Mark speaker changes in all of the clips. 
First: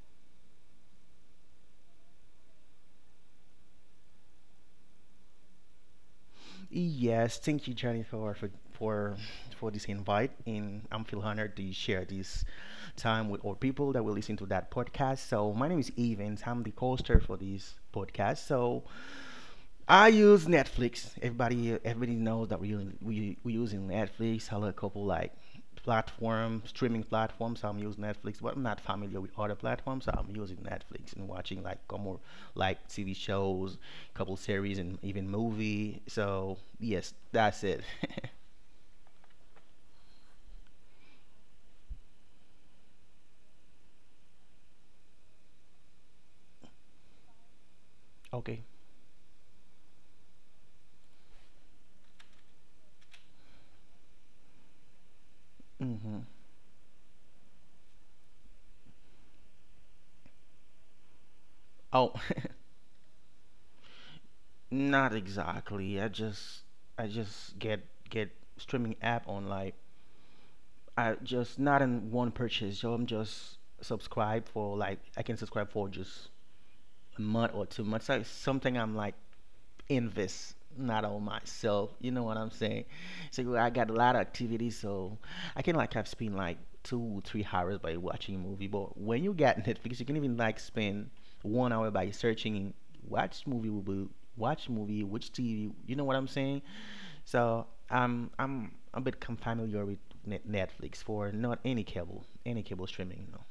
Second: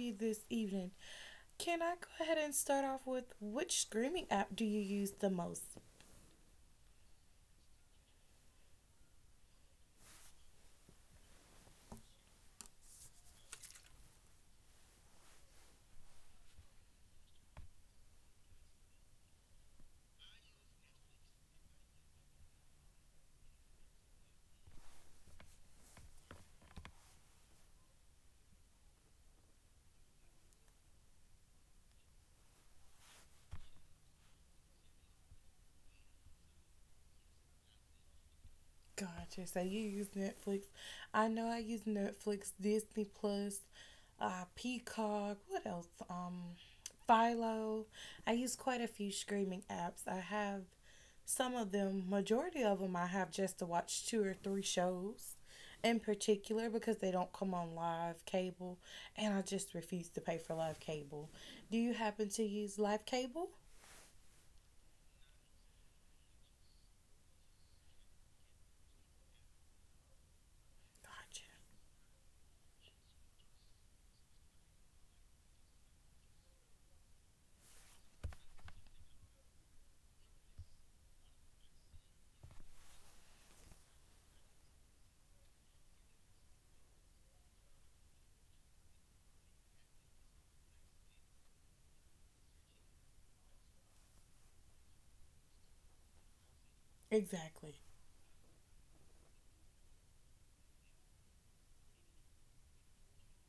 Speaker 1: you this evening. Can I go ahead and start off with which streaming app do you use the most?
Speaker 2: Yes, thank you, Jennifer, for for this invite, and I'm feel honored to share this time with all people that will listen to that podcast. So my name is Evans. I'm the co-host for this podcast. So I use Netflix. Everybody knows that we using Netflix. Hello, a couple like platform streaming platforms. I'm using Netflix, but I'm not familiar with other platforms. So I'm using Netflix and watching like more like TV shows, couple series, and even movie. So yes, that's it.
Speaker 1: Gotcha. So you use Netflix. I know I use Netflix, Disney Plus, Peacock. What else? Philo. I use
Speaker 2: Okay.
Speaker 1: quite a few streaming apps. I have some of them, majority of them, I have just to watch two or three shows in
Speaker 2: Mm-hmm.
Speaker 1: particular because they don't come on live cable, and I just refuse to pay for live cable. Do you
Speaker 2: Oh,
Speaker 1: happen to use live cable?
Speaker 2: not exactly. I just get streaming app on like I
Speaker 1: Gotcha.
Speaker 2: just not in one purchase. So I'm just subscribe for like I can subscribe for just a month or 2 months. Like something I'm like invest not on myself. You know what I'm saying? So I got a lot of activities, so I can like have spent like 2, 3 hours by watching a movie. But when you get Netflix, you can even like spend 1 hour by searching watch movie will be watch movie, which TV. You know what I'm saying? So
Speaker 1: Exactly.
Speaker 2: I'm a bit familiar with Netflix for not any cable, any cable streaming. No.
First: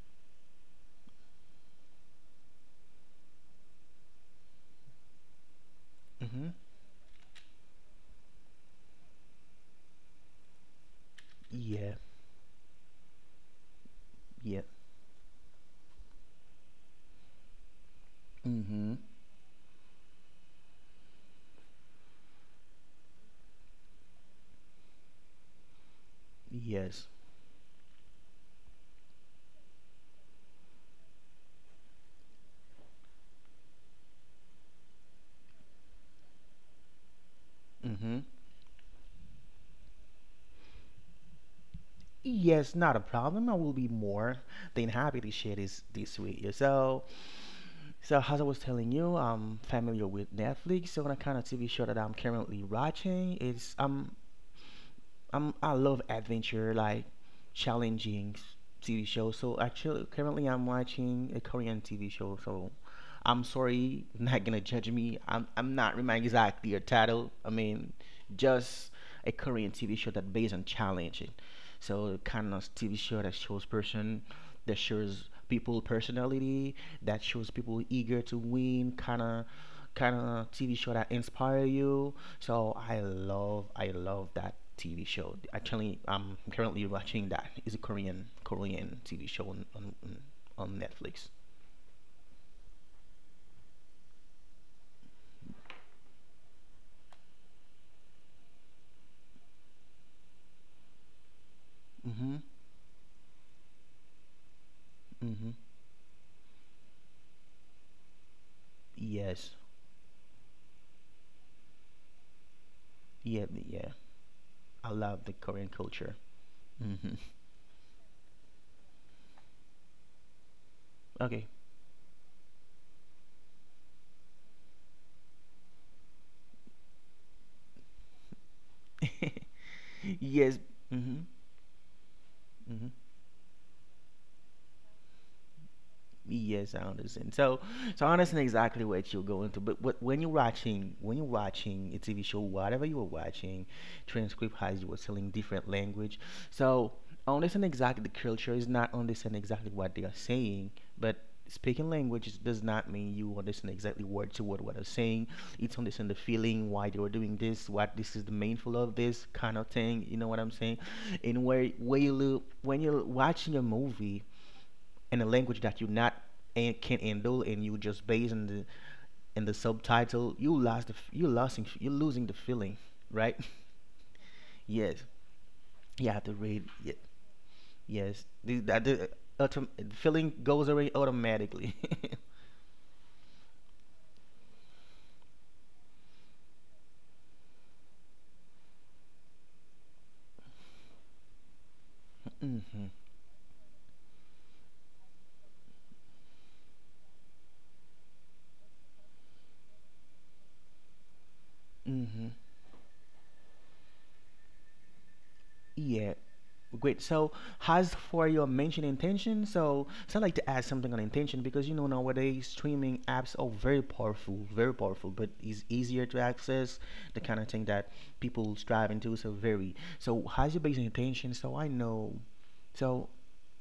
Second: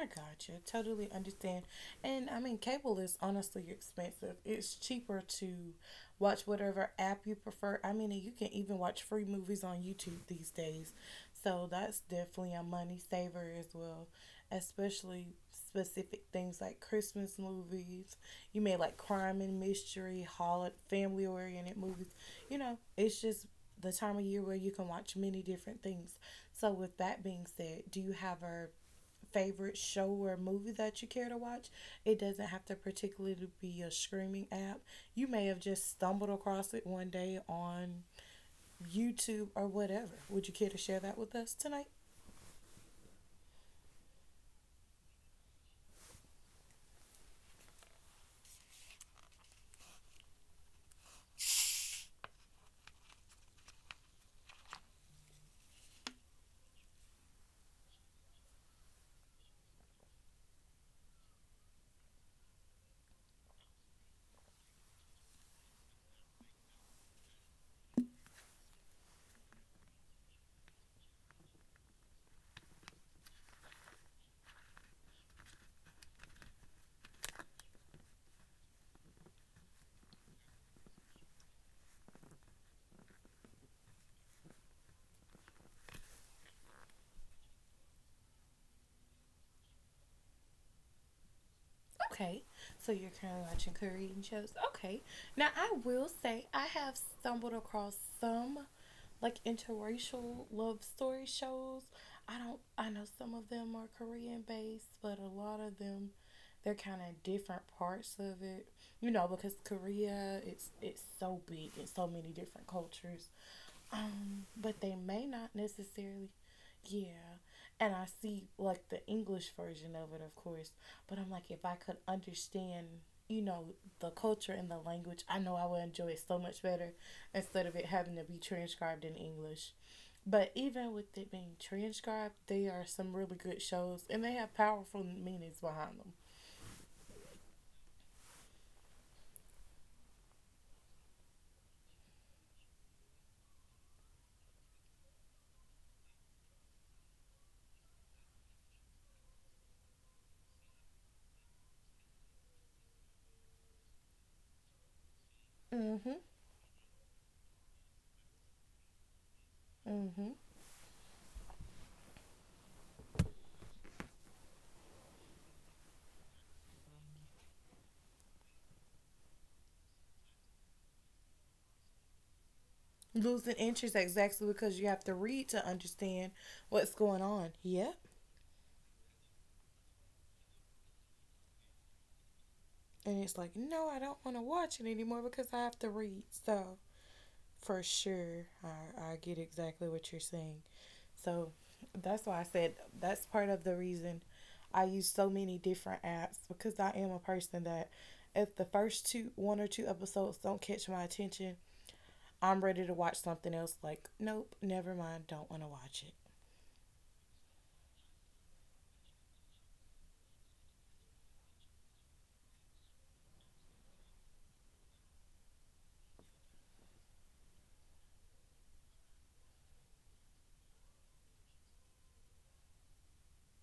Speaker 1: I got you. Totally understand. And I mean, cable is honestly expensive. It's cheaper to watch
Speaker 2: Mhm.
Speaker 1: whatever app you prefer. I mean, and you can even watch free movies on YouTube these days. So
Speaker 2: Yeah.
Speaker 1: that's definitely a money saver as well,
Speaker 2: Yeah.
Speaker 1: especially specific things like Christmas movies. You may like
Speaker 2: Mhm.
Speaker 1: crime and mystery, holiday, family oriented movies. You know, it's just the time of year where you can watch many different things. So, with
Speaker 2: Yes.
Speaker 1: that being said, do you have a favorite show or movie that you care to watch? It doesn't have to particularly be a streaming app. You may have just stumbled across it one day on
Speaker 2: Mhm.
Speaker 1: YouTube or whatever. Would you care to share that with us tonight?
Speaker 2: Yes, not a problem. I will be more than happy to share this with you. So, as I was telling you, I'm familiar with Netflix. So, the kind of TV show that I'm currently watching is I love adventure like challenging TV shows. So, actually, currently I'm watching a Korean TV show. So, I'm sorry, not gonna judge me. I'm not remembering exactly your title. I mean, just a Korean TV show that based on challenging. So kind of TV show that shows person, that shows people personality, that shows people eager to win. Kind of TV show that inspire you. So I love that TV show. Actually, I'm currently watching that. It's a Korean TV show on Netflix.
Speaker 1: Okay. So you're currently watching Korean shows. Okay. Now I will say I have stumbled across some like interracial love story shows.
Speaker 2: Mm-hmm.
Speaker 1: I don't I know some of them are Korean based, but a
Speaker 2: Mm-hmm.
Speaker 1: lot of them, they're kind of different parts of it. You know, because
Speaker 2: Yes.
Speaker 1: Korea, it's so big and so many different cultures.
Speaker 2: Yeah. Yeah.
Speaker 1: But
Speaker 2: I
Speaker 1: they
Speaker 2: love
Speaker 1: may
Speaker 2: the
Speaker 1: not
Speaker 2: Korean culture.
Speaker 1: necessarily.
Speaker 2: Hmm.
Speaker 1: Yeah. And I see like the English version of it, of course. But I'm
Speaker 2: Okay.
Speaker 1: like, if I could understand, you know, the culture and the language, I know I would enjoy it so much better instead of it having to be transcribed in English. But
Speaker 2: Yes.
Speaker 1: even
Speaker 2: Hmm.
Speaker 1: with it being transcribed, they are
Speaker 2: Hmm.
Speaker 1: some really good shows and they have powerful meanings behind them.
Speaker 2: Yes, I understand. So, I understand exactly what you're going through. But what, when you're watching a TV show, whatever you are watching, transcript has you are selling different language. So I understand exactly the culture is not understand exactly what they are saying, but speaking language does not mean you understand exactly word to word what they're saying. It's understand the
Speaker 1: Mm-hmm.
Speaker 2: feeling, why they were doing this, what this is the mindful of this kind of thing. You know
Speaker 1: Mm-hmm.
Speaker 2: what I'm saying? And where you look when you're watching a movie in a language that you not and can't handle, and you just based in the subtitle, you lost you losing the feeling, right?
Speaker 1: Losing interest exactly because you
Speaker 2: Yes,
Speaker 1: have to read to
Speaker 2: you have to
Speaker 1: understand
Speaker 2: read.
Speaker 1: what's going on. Yeah.
Speaker 2: Yes, the, that the autom- feeling goes away automatically.
Speaker 1: And it's like, no, I don't want to watch it anymore because I have to read. So, for sure, I get exactly what you're saying. So, that's why I said
Speaker 2: Mhm.
Speaker 1: that's part of the reason I use so many different apps because I am a person that if the first two, one or two episodes don't catch my attention,
Speaker 2: Mhm.
Speaker 1: I'm ready to watch something else. Like, nope, never mind, don't want to watch
Speaker 2: Yeah.
Speaker 1: it.
Speaker 2: Great. So, as for your mentioned intention, so, I like to add something on intention because you know nowadays streaming apps are very powerful, but it's easier to access the kind of thing that people strive into. So very. So, how's your basic intention? So I know. So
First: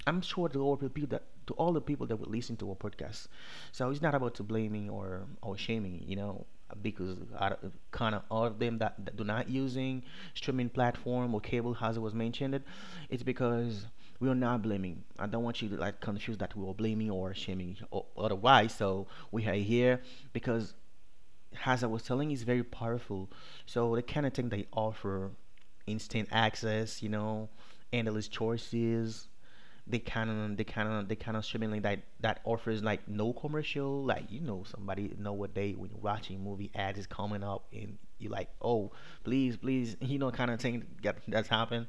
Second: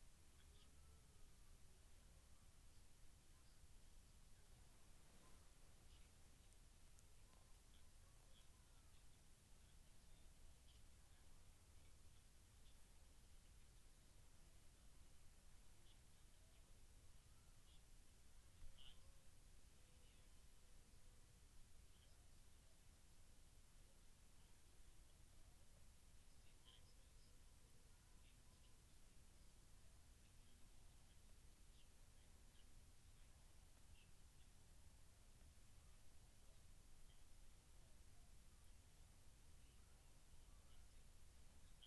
Speaker 2: I'm sure to all the people that to all the people that would listen to our podcast. So it's not about to blaming or shaming, you know, because kind of all of them that do not using streaming platform or cable, as it was mentioned, it's because we are not blaming. I don't want you to like confuse that we are blaming or shaming or otherwise. So we are here because, as I was telling, is very powerful. So the kind of thing they offer, instant access, you know, endless choices they kind of they kind of they kind of streaming like that offers like no commercial, like you know somebody know what they, when you're watching movie ads is coming up and you're like, oh, please, please, you know, kind of thing that's happened.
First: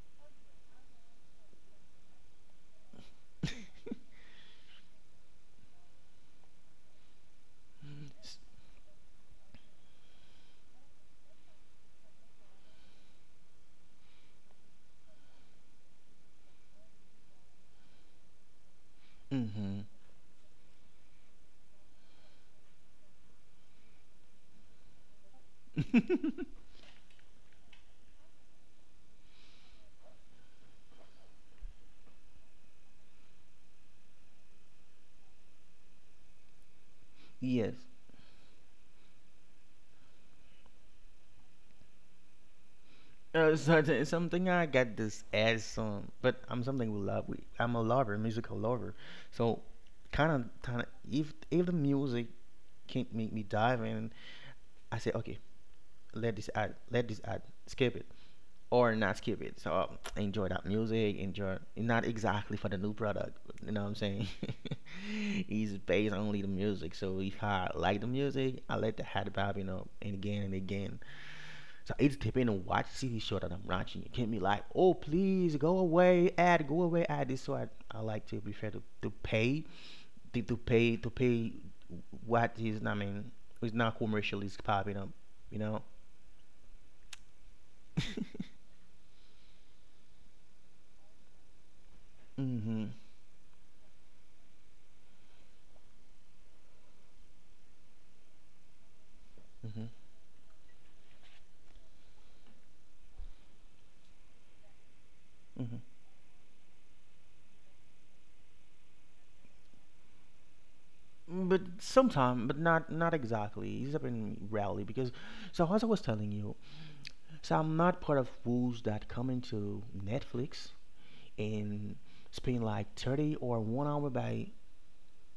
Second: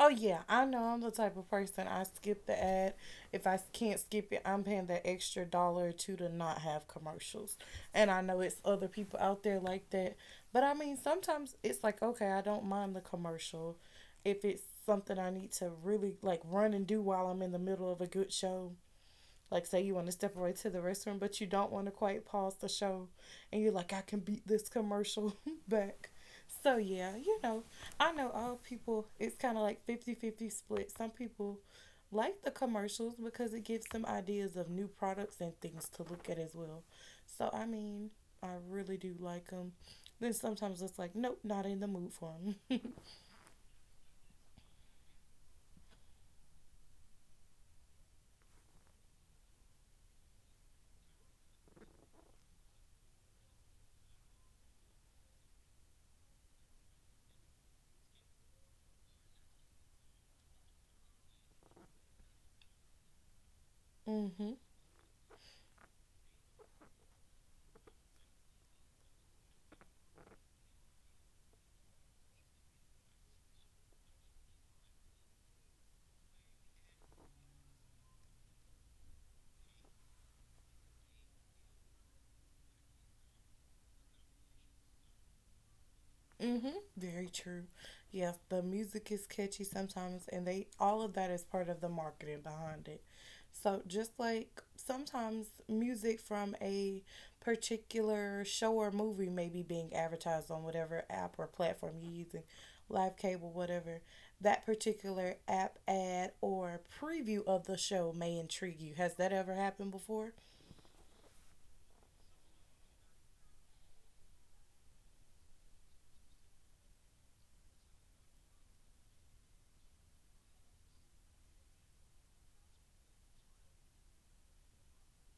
Speaker 1: Oh yeah, I know I'm the type of person I skip the ad. If I can't skip it, I'm paying that extra dollar or two to not have commercials. And I know it's other people out there like that. But I mean sometimes it's like, okay, I don't mind the commercial if it's something I need to really like run and do while I'm in the middle of a good show, like
Speaker 2: Mm-hmm.
Speaker 1: say you want to step away to the restroom but you don't want to quite pause the show and you're like, I can beat this commercial back. So yeah, you know, I know all people, it's kind of like fifty-fifty split. Some people like the commercials because it gives them ideas of new products and things to look at as well. So I
Speaker 2: Yes.
Speaker 1: mean, I really do like them. Then sometimes it's like nope, not in the mood for them.
Speaker 2: So it's something I got this ad song, but I'm something we love. I'm a lover, musical lover. So, kind of, if the music can't make me dive in, I say, okay, let this ad, skip it, or not skip it. So enjoy that music. Enjoy not exactly for the new product. You know what I'm saying?
Speaker 1: Mm-hmm.
Speaker 2: It's based only the music. So if I like the music, I let the hat pop. You know, and again and again. So it's depending on what TV show that I'm watching. It can be like, oh, please go away, ad, go away, ad. This so I like to prefer to pay what is, I mean, it's not commercially popping up, you know.
Speaker 1: Mm-hmm. Very true. Yeah, the music is catchy sometimes, and they all of that is part of the marketing
Speaker 2: Mm-hmm.
Speaker 1: behind it. So just like sometimes music from a particular show or movie may be
Speaker 2: Mm-hmm.
Speaker 1: being advertised on whatever app or platform you're using, live cable, whatever, that particular
Speaker 2: Mm-hmm.
Speaker 1: app ad or preview of the show may intrigue you. Has that ever happened before?
Speaker 2: But sometime, but not exactly. It's has been rarely because, so as I was telling you, so I'm not part of fools that come into Netflix and spend like 30 or 1 hour by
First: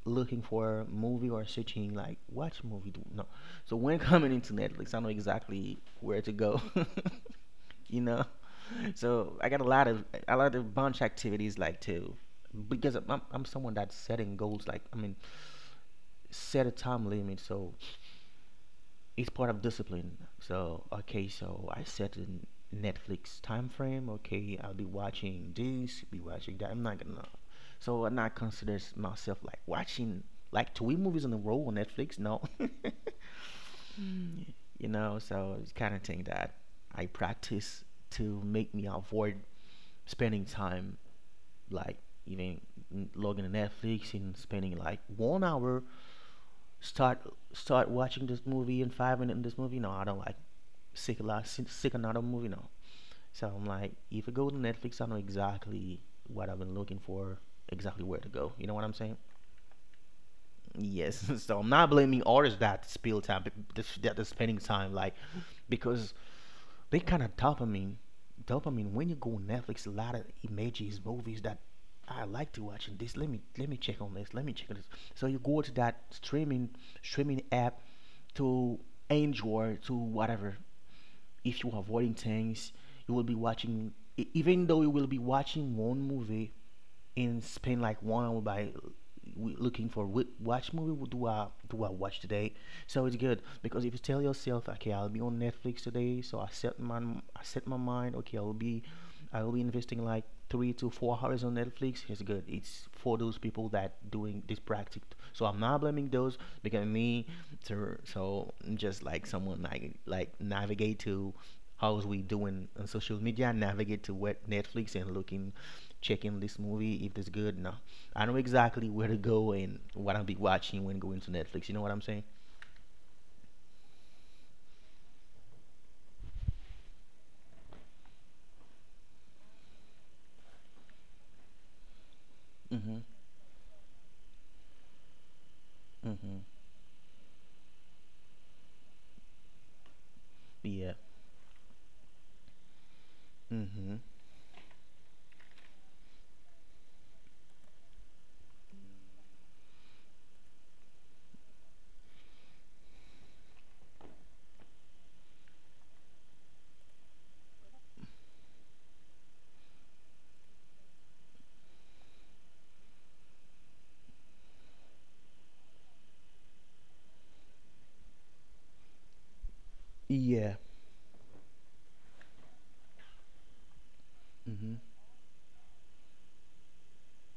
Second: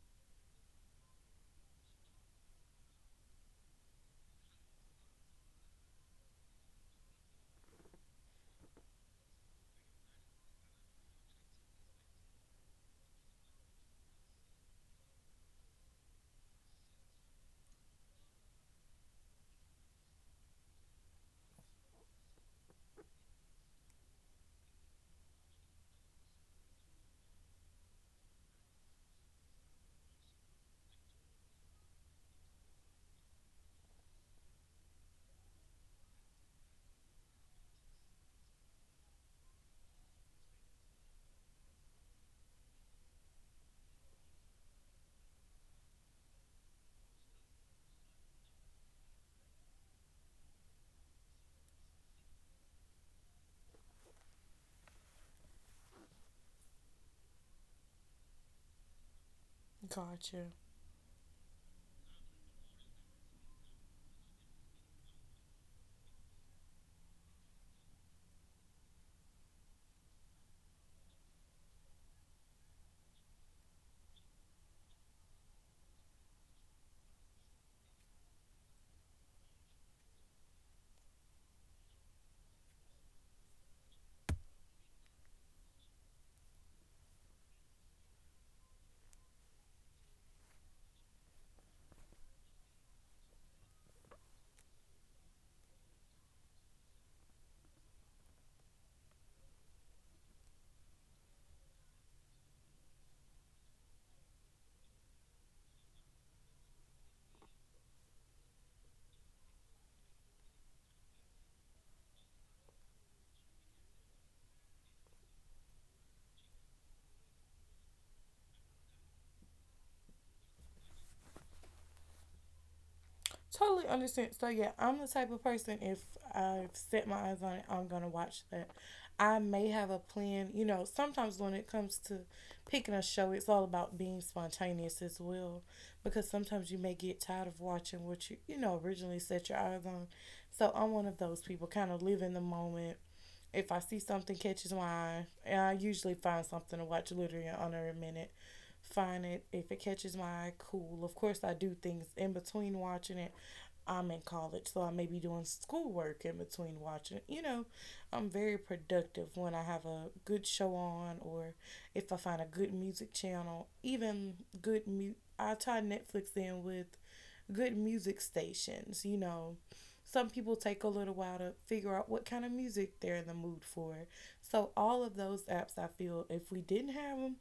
Speaker 2: looking for a movie or searching like watch movie, do no. So when coming into Netflix, I know exactly where to go. You know, so I got a lot of bunch activities like too, because I'm someone that's setting goals, like I mean set a time limit, so it's part of discipline. So okay, so I set a Netflix time frame. Okay, I'll be watching this, be watching that. I'm not gonna. So I'm not consider myself like watching like three movies in a row on Netflix. No. Mm. You know. So it's kind of thing that I practice to make me avoid spending time like even logging in Netflix and spending like 1 hour start start watching this movie and 5 minutes in this movie. No, I don't like sick a lot, sick, another movie now. So I'm like, if I go to Netflix, I know exactly what I've been looking for, exactly where to go. You know what I'm saying?
Speaker 1: Gotcha.
Speaker 2: Yes. So I'm not blaming artists that spill time, that are spending time, like, because they kind of dopamine, dopamine. When you go on Netflix, a lot of images, movies that I like to watch. And this, let me check on this. Let me check on this. So you go to that streaming app to enjoy to whatever, if you avoiding things, you will be watching. Even though you will be watching one movie, and spend like 1 hour by looking for which, movie do I watch today. So it's good because if you tell yourself, okay, I'll be on Netflix today, so I set my mind, okay, I will be investing like 3 to 4 hours on Netflix. It's good. It's for those people that doing this practice. So I'm not blaming those, because me, to, so I'm just like someone like navigate to how's we doing on social media, navigate to what Netflix and looking, checking this movie if it's good. No, I know exactly where to go and what I'll be watching when going to Netflix. You know what I'm saying?
Speaker 1: Totally understand. So yeah, I'm the type of person if I've set my eyes on it, I'm gonna watch that. I may have a plan. You know, sometimes when it comes to picking
Speaker 2: Mhm.
Speaker 1: a show, it's all about being spontaneous as well, because
Speaker 2: Mhm.
Speaker 1: sometimes you may get tired of watching what you know originally set your eyes on. So I'm
Speaker 2: Yeah.
Speaker 1: one of those people, kind of live in the moment. If I see
Speaker 2: Mhm.
Speaker 1: something catches my eye, and I usually find something to watch literally in under a minute, find it. If it catches my eye, cool. Of course I do things in between watching it. I'm in college, so I may be doing schoolwork in between watching. You know, I'm very productive when I have a good show on, or if I find a good music channel, even good mu. I tie Netflix in with good music stations. You know, some people
Speaker 2: Yeah.
Speaker 1: take a little while to figure out what kind of music they're in the mood for. So
Speaker 2: Mhm.
Speaker 1: all of those apps, I feel, if we didn't have them,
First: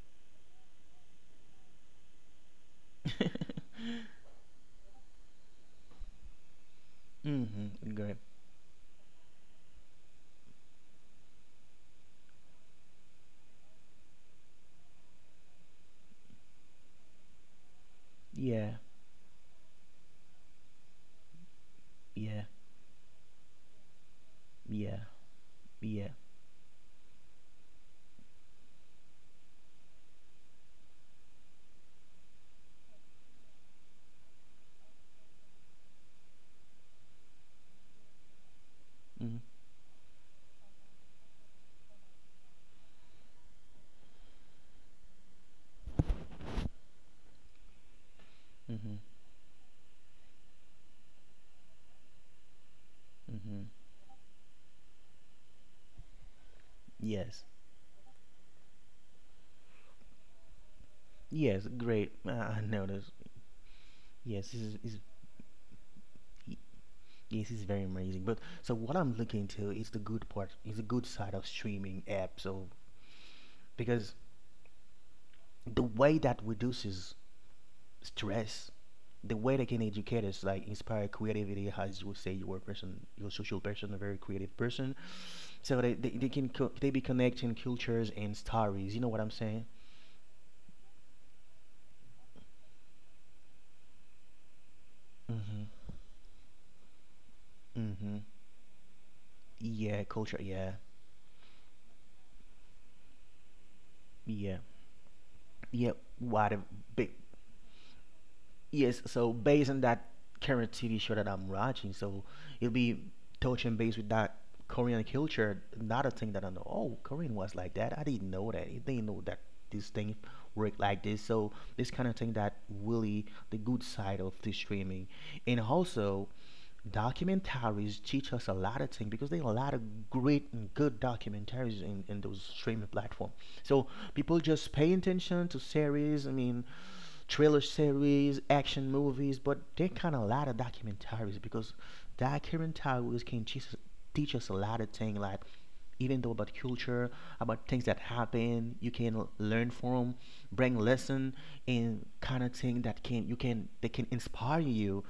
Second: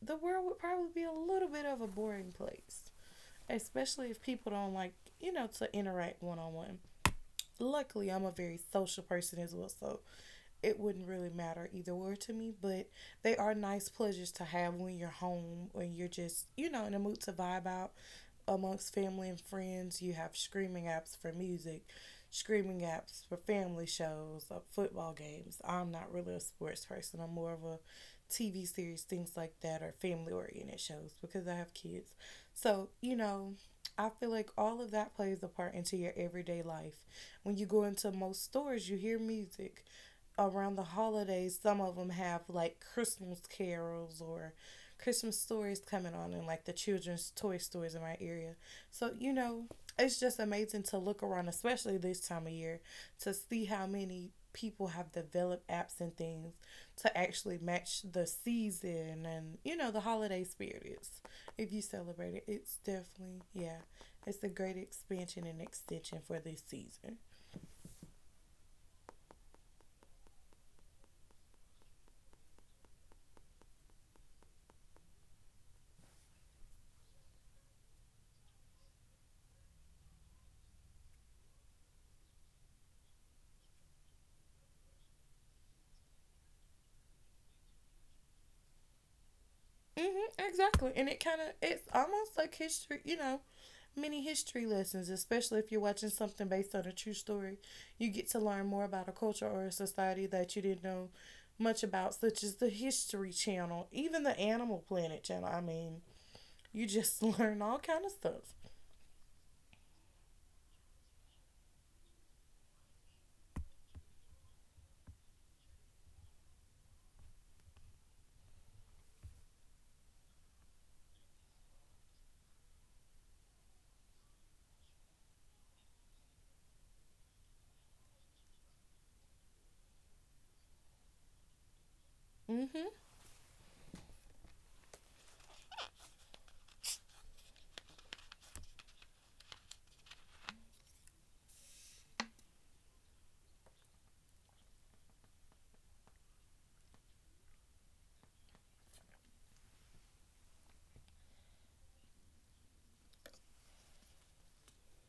Speaker 1: the world would probably be a little bit of a boring place, especially if people don't like, you know, to interact one on one.
Speaker 2: Mhm.
Speaker 1: Luckily,
Speaker 2: Great.
Speaker 1: I'm a very social person as well, so it wouldn't really matter either way to me, but they are nice pleasures to have when you're home, when you're just, you know, in a mood to vibe out
Speaker 2: Yeah.
Speaker 1: amongst family and friends. You have screaming apps for music,
Speaker 2: Yeah,
Speaker 1: screaming apps for family shows,
Speaker 2: yeah,
Speaker 1: football games. I'm
Speaker 2: yeah.
Speaker 1: not really a sports person, I'm more of a TV series, things like that, or family oriented shows because I have kids. So, you know, I feel like all of that plays a part into your everyday life. When you go into most stores, you hear
Speaker 2: Mm.
Speaker 1: music around the holidays. Some of them have like Christmas carols or Christmas stories coming on in like the children's toy stores in my area.
Speaker 2: Mhm.
Speaker 1: So, you know, it's just amazing to look around, especially this time of year, to see
Speaker 2: Mhm.
Speaker 1: how many people have developed apps and things to
Speaker 2: Yes,
Speaker 1: actually match the season and, you know, the holiday spirit is.
Speaker 2: yes,
Speaker 1: If you
Speaker 2: great.
Speaker 1: celebrate it,
Speaker 2: I
Speaker 1: it's
Speaker 2: noticed.
Speaker 1: definitely, yeah, it's a
Speaker 2: Yes, this
Speaker 1: great
Speaker 2: is
Speaker 1: expansion and extension for
Speaker 2: y-
Speaker 1: this season.
Speaker 2: yes, this is very amazing. But so what I'm looking to is the good part, is the good side of streaming apps. So because the way that reduces stress, the way they can educate us, like inspire creativity, as you would say, you're a person, you're a social person, a very creative person. So they be connecting cultures and stories. You know what I'm saying?
Speaker 1: Mm-hmm, exactly. And it kind of, it's almost like history, you know, mini history lessons, especially if you're watching something based on a true story. You
Speaker 2: Mm-hmm.
Speaker 1: get to learn more about a culture or a
Speaker 2: Yeah,
Speaker 1: society
Speaker 2: culture.
Speaker 1: that you
Speaker 2: Yeah,
Speaker 1: didn't know much about, such as the History Channel, even the
Speaker 2: yeah,
Speaker 1: Animal Planet Channel. I
Speaker 2: yeah.
Speaker 1: mean,
Speaker 2: What a
Speaker 1: you
Speaker 2: big
Speaker 1: just learn all kind of stuff.
Speaker 2: yes. So based on that current TV show that I'm watching, so it'll be touching base with that Korean culture. Another thing that I know. Oh, Korean was like that. I didn't know that. I didn't know that this thing worked like this. So this kind of thing that really the good side of the streaming, and also documentaries teach us a lot of things because there are a lot of great and good documentaries in those
Speaker 1: Mm-hmm.
Speaker 2: streaming platform. So people just pay attention to series. I mean, thriller series, action movies, but there kind of a lot of documentaries because documentaries can teach us a lot of things, like even though about culture, about things that happen, you can learn from, bring lesson, in kind of thing that can you can they can inspire you.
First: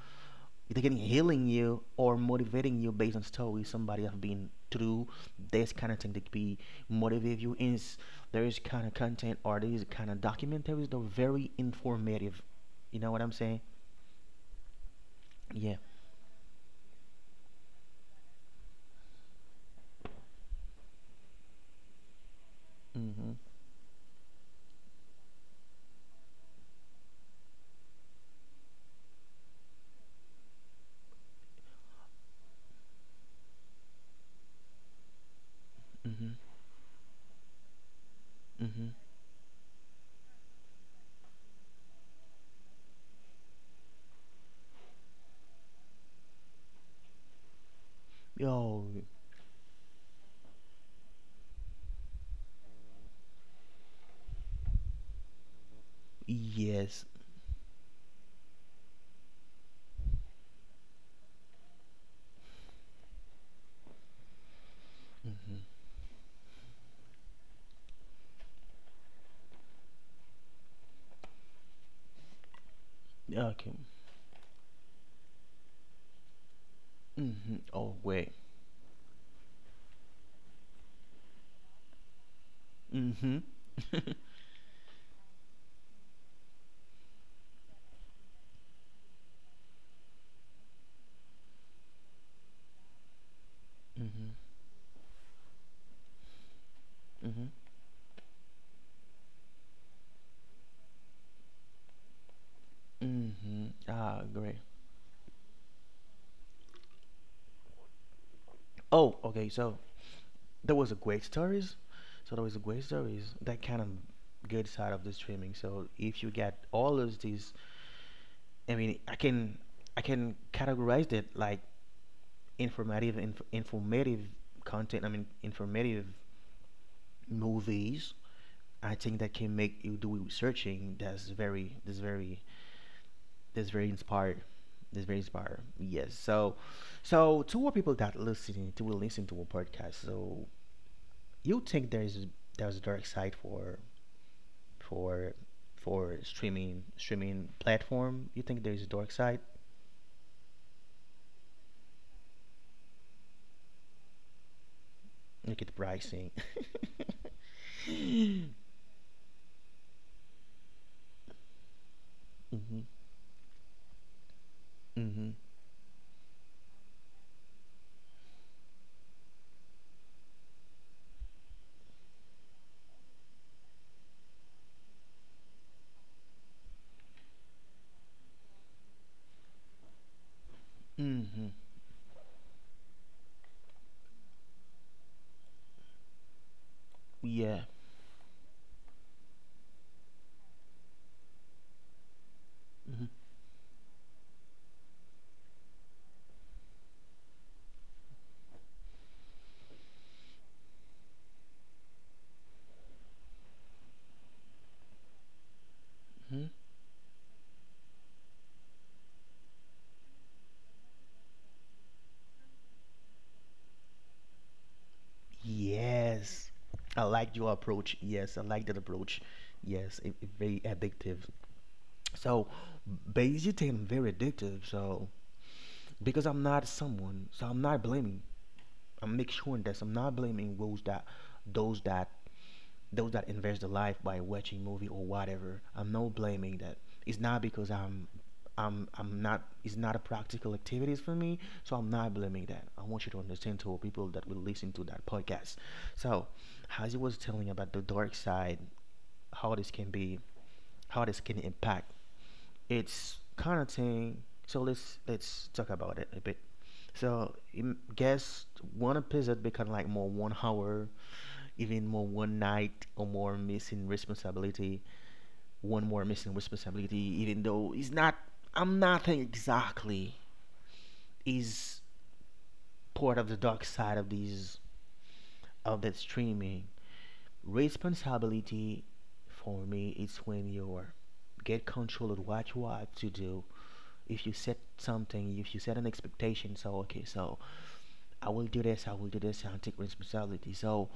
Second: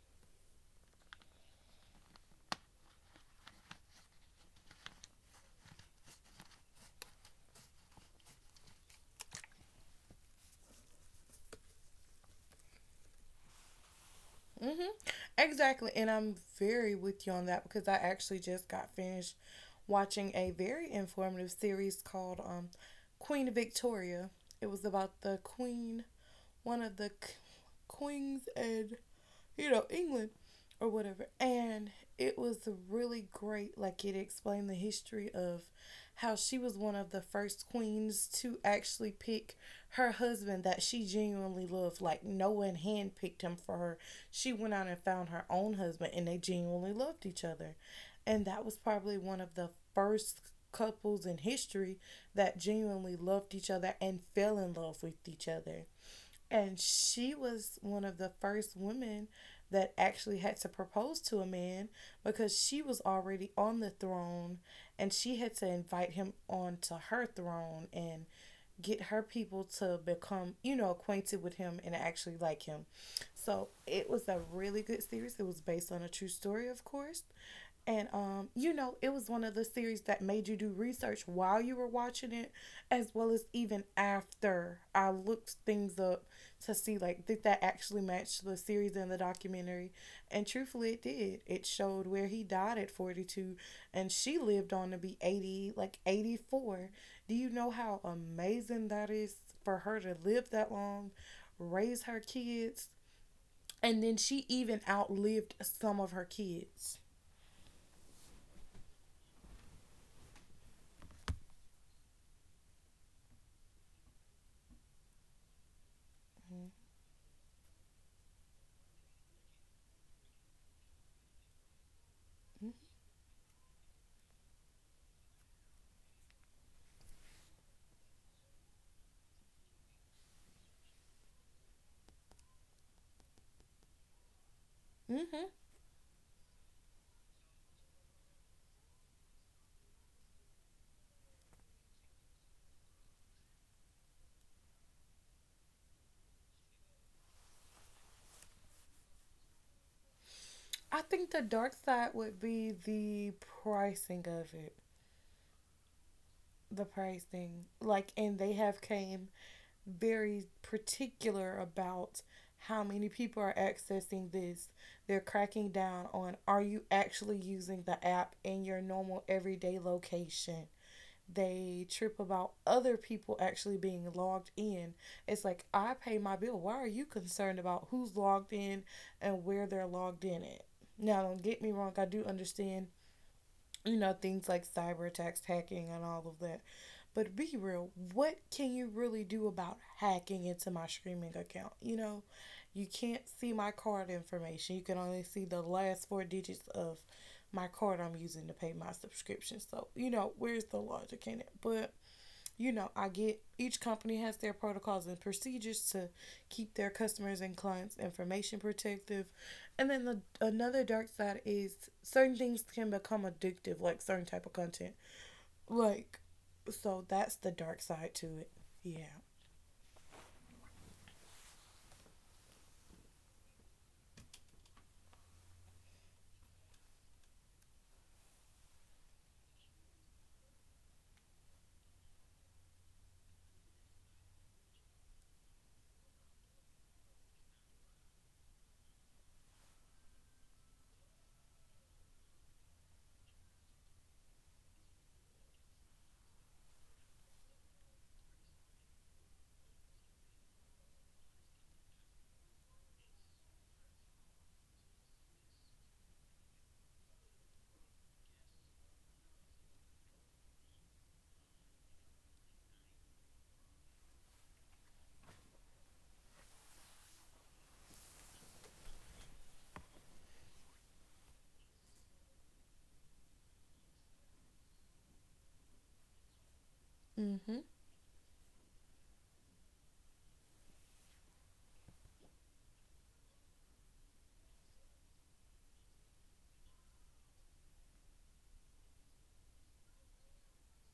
Speaker 2: They can healing you or motivating you based on stories somebody have been through. This kind of thing that be motivate you. Is there is kind of content or there is kind of documentaries that are very informative, you know what I'm saying?
Speaker 1: Mm-hmm.
Speaker 2: Yeah.
Speaker 1: Exactly. And I'm very with you on that because I actually just got finished watching a very informative series called
Speaker 2: Hmm.
Speaker 1: Queen Victoria. It was about the Queen, one of the queens and, you know, England or whatever. And it was really great. Like it explained the history of how
Speaker 2: Hmm.
Speaker 1: she was one of the first queens to
Speaker 2: Hmm.
Speaker 1: actually pick her husband that she genuinely loved. Like no one handpicked him for her. She went out and found her own husband, and they genuinely loved each other. And that was
Speaker 2: Oh
Speaker 1: probably one of the first couples in history that genuinely loved each other and fell in love with each other. And
Speaker 2: yes.
Speaker 1: she was one of the first women that actually had to propose to a man because she was already on the throne and she had
Speaker 2: Hmm.
Speaker 1: to invite him onto her throne and get her people to become, you know, acquainted with him and actually like him. So
Speaker 2: Okay.
Speaker 1: it was a really good series. It was based on a true story, of course.
Speaker 2: Hmm. Oh
Speaker 1: And
Speaker 2: wait.
Speaker 1: you know, it was one of the series that made you do research while you were watching it, as
Speaker 2: Hmm.
Speaker 1: well
Speaker 2: Hmm.
Speaker 1: as even after. I looked things up to see like did that actually match the series and the documentary, and truthfully it did. It showed where he died at 42 and
Speaker 2: Hmm.
Speaker 1: she lived on to be 80, like 84. Do you know how amazing that is, for her to live that long, raise her kids,
Speaker 2: Hmm.
Speaker 1: and then
Speaker 2: Ah,
Speaker 1: she
Speaker 2: great.
Speaker 1: even outlived some of her kids?
Speaker 2: Oh, okay. So there was a great stories. So there was a great stories that kind of good side of the streaming. So if you get all of these, I mean, I can categorize it like informative, informative content, I mean, informative movies. I think that can make you do researching. That's very, that's very that's very inspired. that's very
Speaker 1: Mm-hmm.
Speaker 2: inspired yes. So, so to our people that listening to will listen to a podcast, so you think there's a dark side for for streaming platform. You think there's a dark side?
Speaker 1: I think the dark side would be the pricing of it,
Speaker 2: Look at the pricing.
Speaker 1: the pricing. Like and
Speaker 2: Mhm.
Speaker 1: they have came very particular about how many people are accessing this. They're
Speaker 2: Mhm.
Speaker 1: cracking down on, are you actually using the app in your normal everyday location? They trip about other people actually being logged in. It's like, I pay my bill. Why are you concerned about who's logged in and where they're logged in at? Now, don't
Speaker 2: Mhm.
Speaker 1: get me wrong, I do understand, you know, things like cyber attacks, hacking, and all of that. But be
Speaker 2: Yeah.
Speaker 1: real, what can you really do about hacking into my streaming account? You know, you
Speaker 2: Mhm.
Speaker 1: can't see my card information. You can only see the last four digits of my card I'm using to pay my subscription. So, you know, where's the logic in it? But you know, I get each company has their protocols and procedures to
Speaker 2: Mhm.
Speaker 1: keep their customers and clients information protective. And then the another dark side is certain things can become addictive, like certain type of content. Like
Speaker 2: Yes. I
Speaker 1: so
Speaker 2: like
Speaker 1: that's
Speaker 2: your
Speaker 1: the dark
Speaker 2: approach.
Speaker 1: side to
Speaker 2: Yes, I
Speaker 1: it.
Speaker 2: like that
Speaker 1: Yeah.
Speaker 2: approach. Yes, it very addictive. So, basically, I'm very addictive. So, because I'm not someone, so I'm not blaming. I'm make sure that I'm not blaming those that those that invest their life by watching movie or whatever. I'm not blaming that. It's not because I'm not, it's not a practical activities for me, so I'm not blaming that. I want you to understand to people that will listen to that podcast. So as he was telling about the dark side, how this can be how this can impact, it's kind of thing, so let's talk about it a bit. So guess one episode become like more 1 hour, even more one night, or more missing responsibility, one more missing responsibility, even though it's not, I'm nothing exactly, is part of the dark side of these, of that streaming.
Speaker 1: Mhm.
Speaker 2: Responsibility for me is when you get control of what you have to do. If you set something, if you set an expectation, so okay, so I will do this, I will do this, I'll take responsibility. So,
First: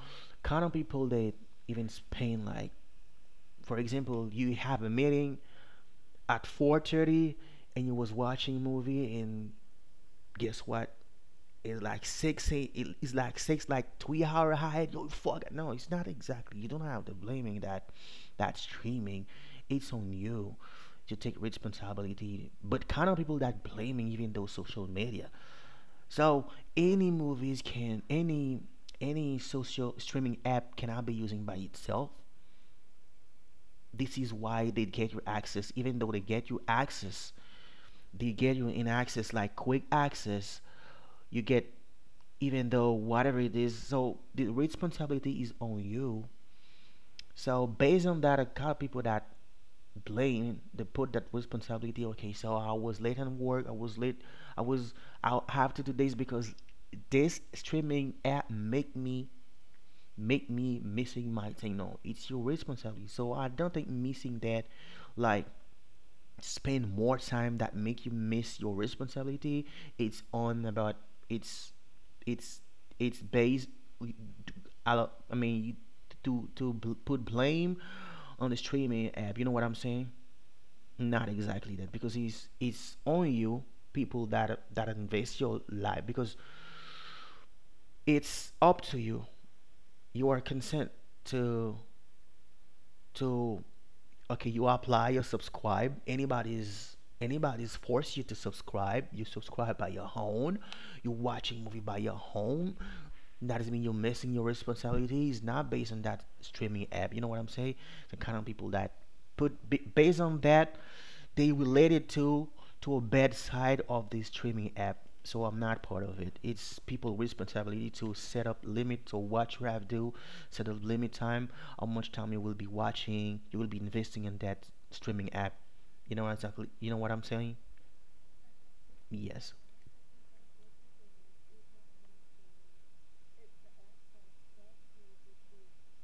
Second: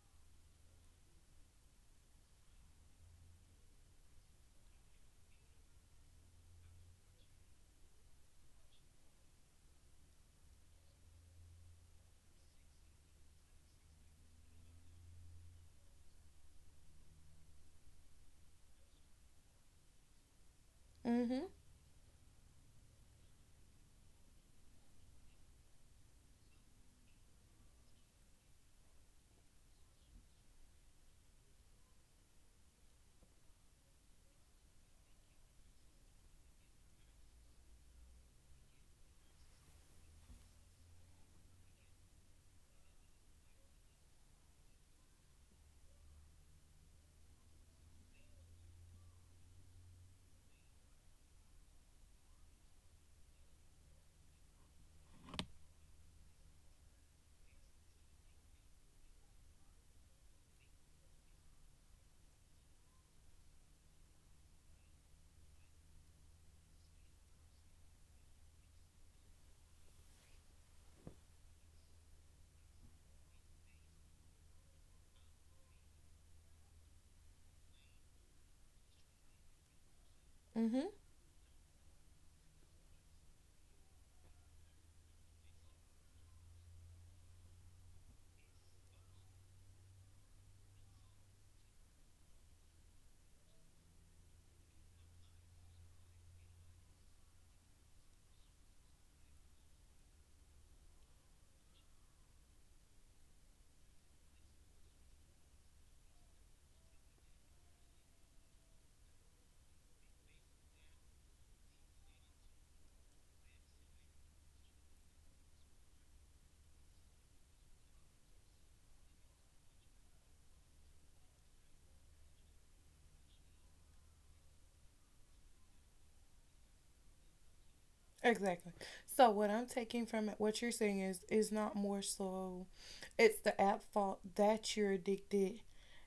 Speaker 2: kind of people that even spend like, for example, you have a meeting at 4:30 and you was watching a movie, and guess what, it's like six, it's like six, like 3 hour high. No, fuck it. No, it's not exactly. You don't have to blaming that, that streaming. It's on you to take
Speaker 1: Mhm.
Speaker 2: responsibility. But kind of people that blaming even those social media. So any movies can, any social streaming app cannot be using by itself. This is why they get you access. Even though they get you access, they get you in access like quick access, you get. Even though whatever it is, so the responsibility is on you. So based on that, I got people that blame, they put that responsibility. Okay, so I was late on work, I was late, I was, I have to do this because this streaming app make me, make me missing my thing. No, it's your responsibility. So I don't think missing that, like spend more time that make you miss your responsibility, it's on about, it's it's it's based, I mean, to put blame on the streaming app, you know what I'm saying?
Speaker 1: Mhm.
Speaker 2: Not exactly that, because it's on you. People that that invest your life, because it's up to you. You are consent to to okay, you apply, you subscribe. Anybody's, anybody's force you to subscribe. You subscribe by your own. You watching movie by your own. That doesn't mean you're missing your responsibility. It's not based on that streaming app, you know what I'm saying? The kind of people that based on that, they relate it to a bad side of the streaming app. So I'm not part of it. It's people responsibility to set up limit to what you have to do. Set up limit time, how much time you will be watching, you will be investing in that streaming app. You know exactly, you know what I'm saying?
Speaker 1: Exactly. So what
Speaker 2: Yes.
Speaker 1: I'm taking from it, what you're saying is not more so, it's the app fault that you're addicted.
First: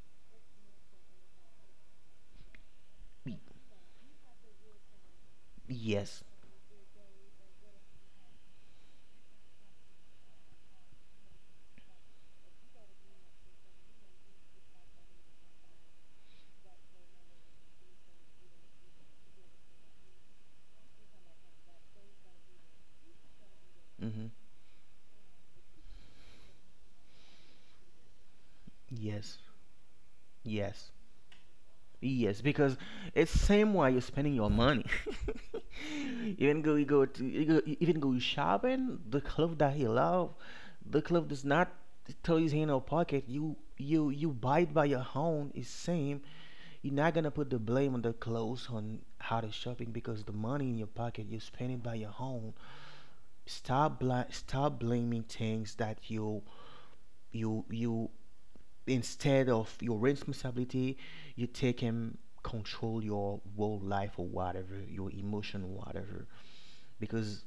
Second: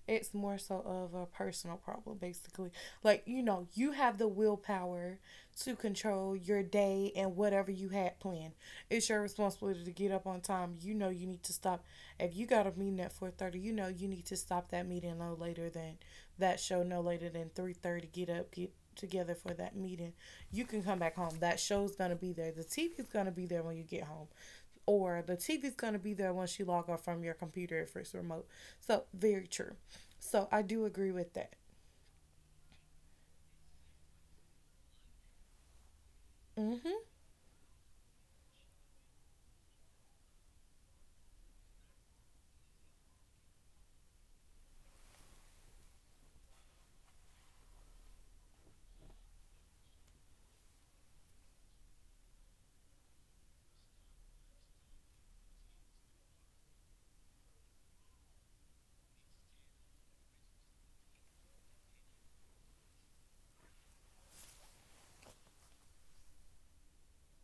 Speaker 1: It's more so of a personal problem, basically. Like
Speaker 2: Y-
Speaker 1: you know, you have the willpower to
Speaker 2: yes.
Speaker 1: control your day and whatever you had planned. It's your responsibility to get up on time. You know you need to stop. If you got a meeting at 4:30, you know you need to stop that meeting no later than that show, no later than 3:30. Get up, get together for that meeting. You can come back home, that show's gonna be there, the tv's gonna be there when you get home,
Speaker 2: Hmm.
Speaker 1: or the tv's gonna be there once you log off from your computer if it's remote. So
Speaker 2: Yes.
Speaker 1: very true, so I do
Speaker 2: Yes.
Speaker 1: agree with that.
Speaker 2: Yes, because it's same way you're spending your money. Even go,
Speaker 1: Mm-hmm.
Speaker 2: you go, even go shopping, the clothes that he love, the clothes does not throw toys in your pocket. You buy it by your own. It's same. You're not gonna put the blame on the clothes on how to shopping, because the money in your pocket you spend it by your own. Stop stop blaming things that you, instead of your responsibility, you take him, control your whole life or whatever, your emotion, whatever. Because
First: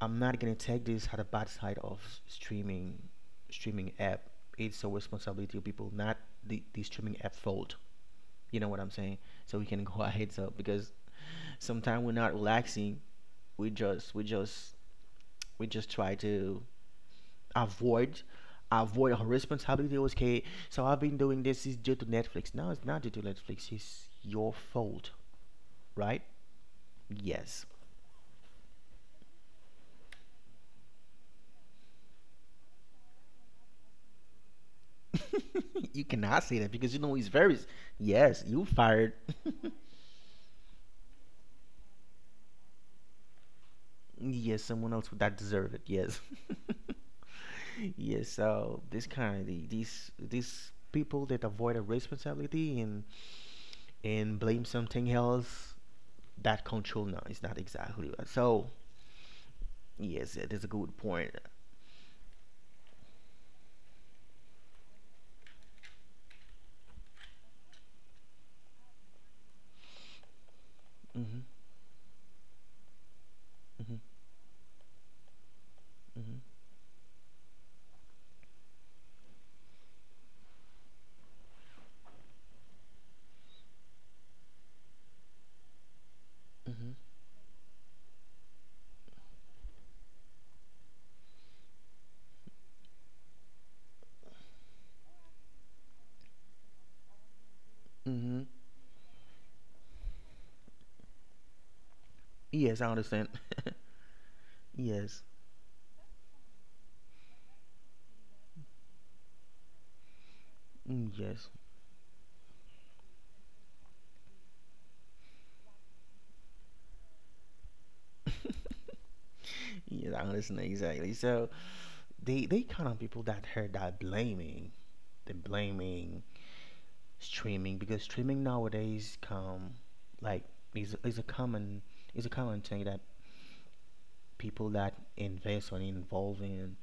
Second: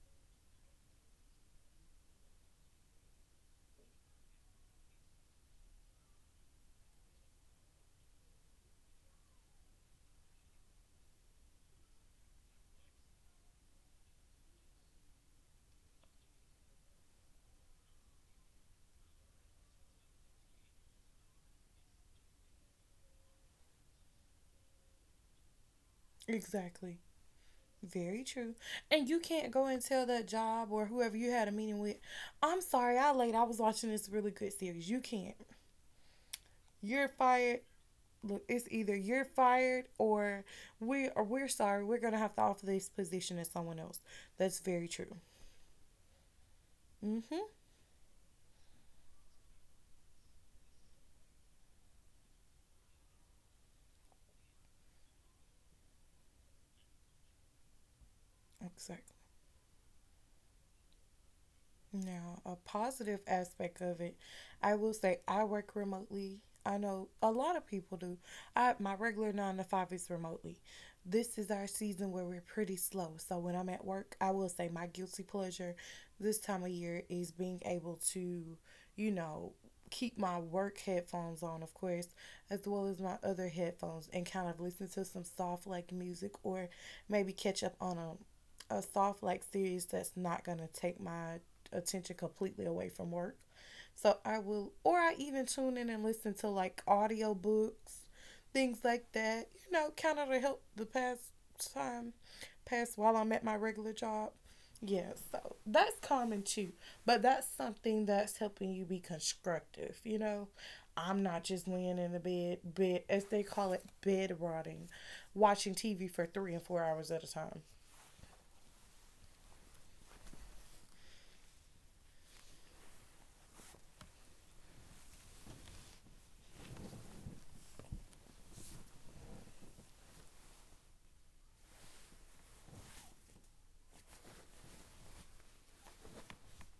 Speaker 2: I'm not gonna take this at a bad side of streaming streaming app. It's a responsibility of people, not the streaming app fault, you know what I'm saying? So we can go our heads up, because sometimes we're not relaxing. We just we just we just try to avoid avoid her responsibility. Was okay, so I've been doing this is due to Netflix. No, it's not due to Netflix. It's your fault, right?
Speaker 1: Exactly.
Speaker 2: Yes.
Speaker 1: Very true. And you can't go and tell that job or whoever you had a meeting with, I'm sorry, I late. I was watching this really good series. You can't.
Speaker 2: You cannot say that, because you
Speaker 1: You're
Speaker 2: know it's very,
Speaker 1: fired. Look,
Speaker 2: yes, you
Speaker 1: it's either
Speaker 2: fired.
Speaker 1: you're fired or we, or we're sorry, we're gonna have to offer this position to someone else. That's
Speaker 2: Yes,
Speaker 1: very
Speaker 2: someone else
Speaker 1: true.
Speaker 2: would that deserve it. Yes.
Speaker 1: Mm-hmm.
Speaker 2: Yes, so this kind of the, these people that avoid a responsibility and blame something else that control. No, it's not exactly right. So
Speaker 1: Exactly.
Speaker 2: yes, it is a good point.
Speaker 1: Now, a positive aspect of it, I will say I work remotely. I know a lot of people do. I My regular nine to five is remotely. This
Speaker 2: Hmm.
Speaker 1: is our season where we're pretty slow. So when I'm at
Speaker 2: Hmm.
Speaker 1: work, I will say my guilty pleasure this
Speaker 2: Mhm.
Speaker 1: time of year is being able to, you know, keep my work headphones on, of course, as well as my other headphones and kind of listen to some soft like music, or
Speaker 2: Mhm.
Speaker 1: maybe catch up on a soft like series that's not going to take my attention completely away from work. So I will, or I even tune in and listen to like audio books,
Speaker 2: Mhm.
Speaker 1: things like that, you know, kind of to help the past time
Speaker 2: Yes, I
Speaker 1: pass while
Speaker 2: understand.
Speaker 1: I'm at my regular job. Yeah,
Speaker 2: Yes.
Speaker 1: so that's common too. But that's something that's helping you be constructive, you know?
Speaker 2: Mm,
Speaker 1: I'm not
Speaker 2: yes.
Speaker 1: just laying in the bed, as they call it, bed rotting, watching TV for 3 and 4 hours at a time.
Speaker 2: Yes, I understand exactly. So they count on people that heard that blaming, the blaming streaming, because streaming nowadays come like, is a common, is a common thing that people that invest or involve in,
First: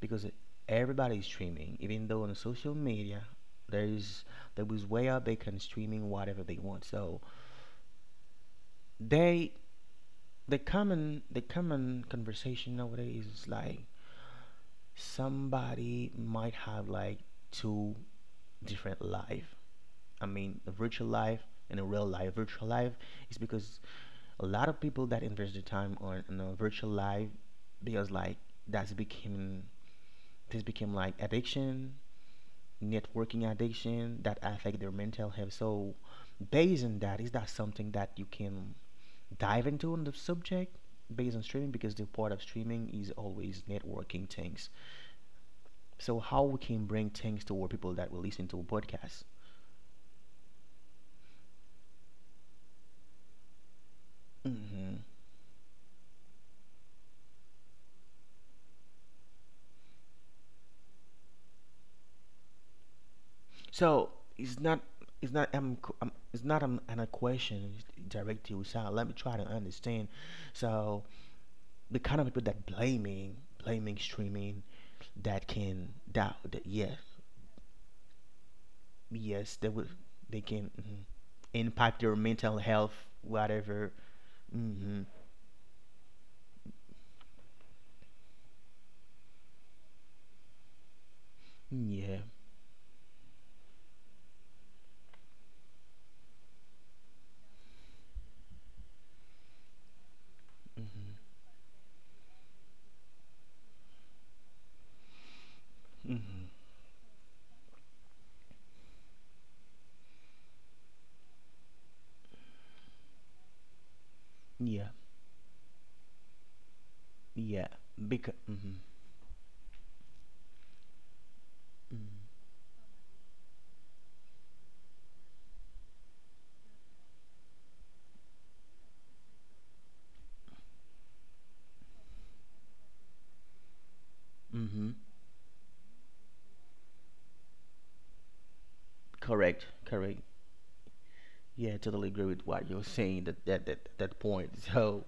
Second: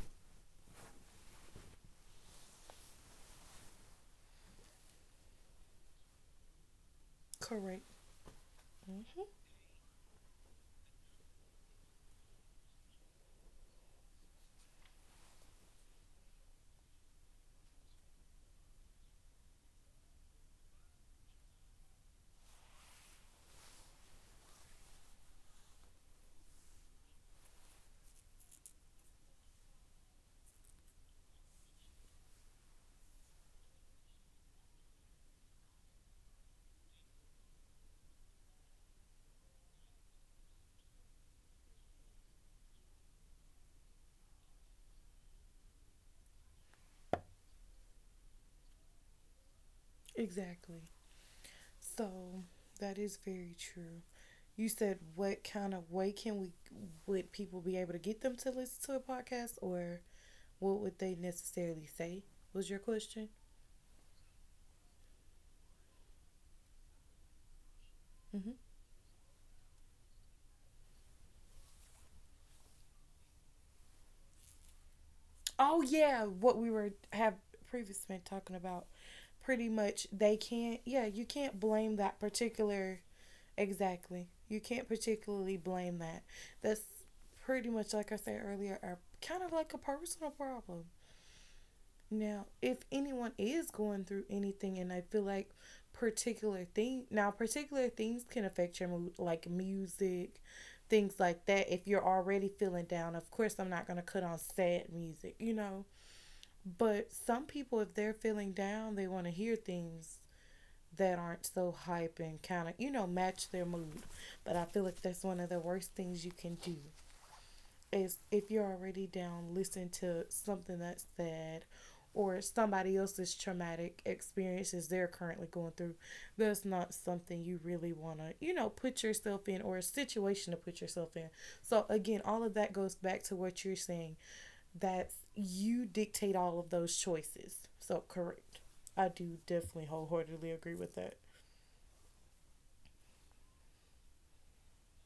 Speaker 2: because everybody's streaming. Even though on social media, there is there is way out, they can streaming whatever they want. So
Speaker 1: Correct.
Speaker 2: they, the common, the common conversation nowadays is like, somebody might have like two different life, I mean a virtual life and a real life. Virtual life is because a lot of people that invest their time on a virtual life. Because like that's becoming, this became like addiction, networking addiction, that affect their mental health. So based on that, is that something that you can dive into on the subject, based on streaming, because the part of streaming is always networking things. So how we can bring things toward people that will listen to a podcast?
Speaker 1: Exactly. So that is very true. You
Speaker 2: Hmm.
Speaker 1: said what kind of way can we would people be able to get them to listen to a podcast, or what would they necessarily say was your question?
Speaker 2: So it's not it's not it's not an a question directly
Speaker 1: Hmm.
Speaker 2: to sound. Let me try to understand. So the kind of people that blaming streaming, that
Speaker 1: Oh
Speaker 2: can
Speaker 1: yeah, what
Speaker 2: that,
Speaker 1: we
Speaker 2: yeah.
Speaker 1: were have previously been talking about.
Speaker 2: Yes,
Speaker 1: Pretty
Speaker 2: they will,
Speaker 1: much, they
Speaker 2: they can,
Speaker 1: can't. Yeah,
Speaker 2: mhm,
Speaker 1: you can't blame
Speaker 2: impact
Speaker 1: that
Speaker 2: their mental
Speaker 1: particular.
Speaker 2: health, whatever.
Speaker 1: Exactly, you can't
Speaker 2: Hmm.
Speaker 1: particularly blame that. That's pretty much like I said earlier, are kind of like a personal problem.
Speaker 2: Yeah.
Speaker 1: Now, if anyone is going through anything, and I feel like particular things can affect your mood, like music,
Speaker 2: Hmm.
Speaker 1: things like that. If you're already feeling down, of course I'm not going to cut on sad music, you know,
Speaker 2: Hmm.
Speaker 1: but some people, if they're feeling down, they want to hear things that aren't so hype and kind of, you know, match their mood. But I feel
Speaker 2: Yeah,
Speaker 1: like that's one of the worst things you can do,
Speaker 2: yeah.
Speaker 1: is
Speaker 2: Because,
Speaker 1: if you're
Speaker 2: hmm.
Speaker 1: already down, listen to something that's sad, or somebody else's traumatic experiences they're currently going through. That's not something you really want to, you know, put yourself in, or a situation to put yourself in. So, again, all of that goes back to what you're saying,
Speaker 2: Hmm.
Speaker 1: that you dictate all of those choices. So, correct. I do
Speaker 2: Correct,
Speaker 1: definitely
Speaker 2: correct.
Speaker 1: wholeheartedly agree with that.
Speaker 2: Yeah, I totally agree with what you're saying, that point. So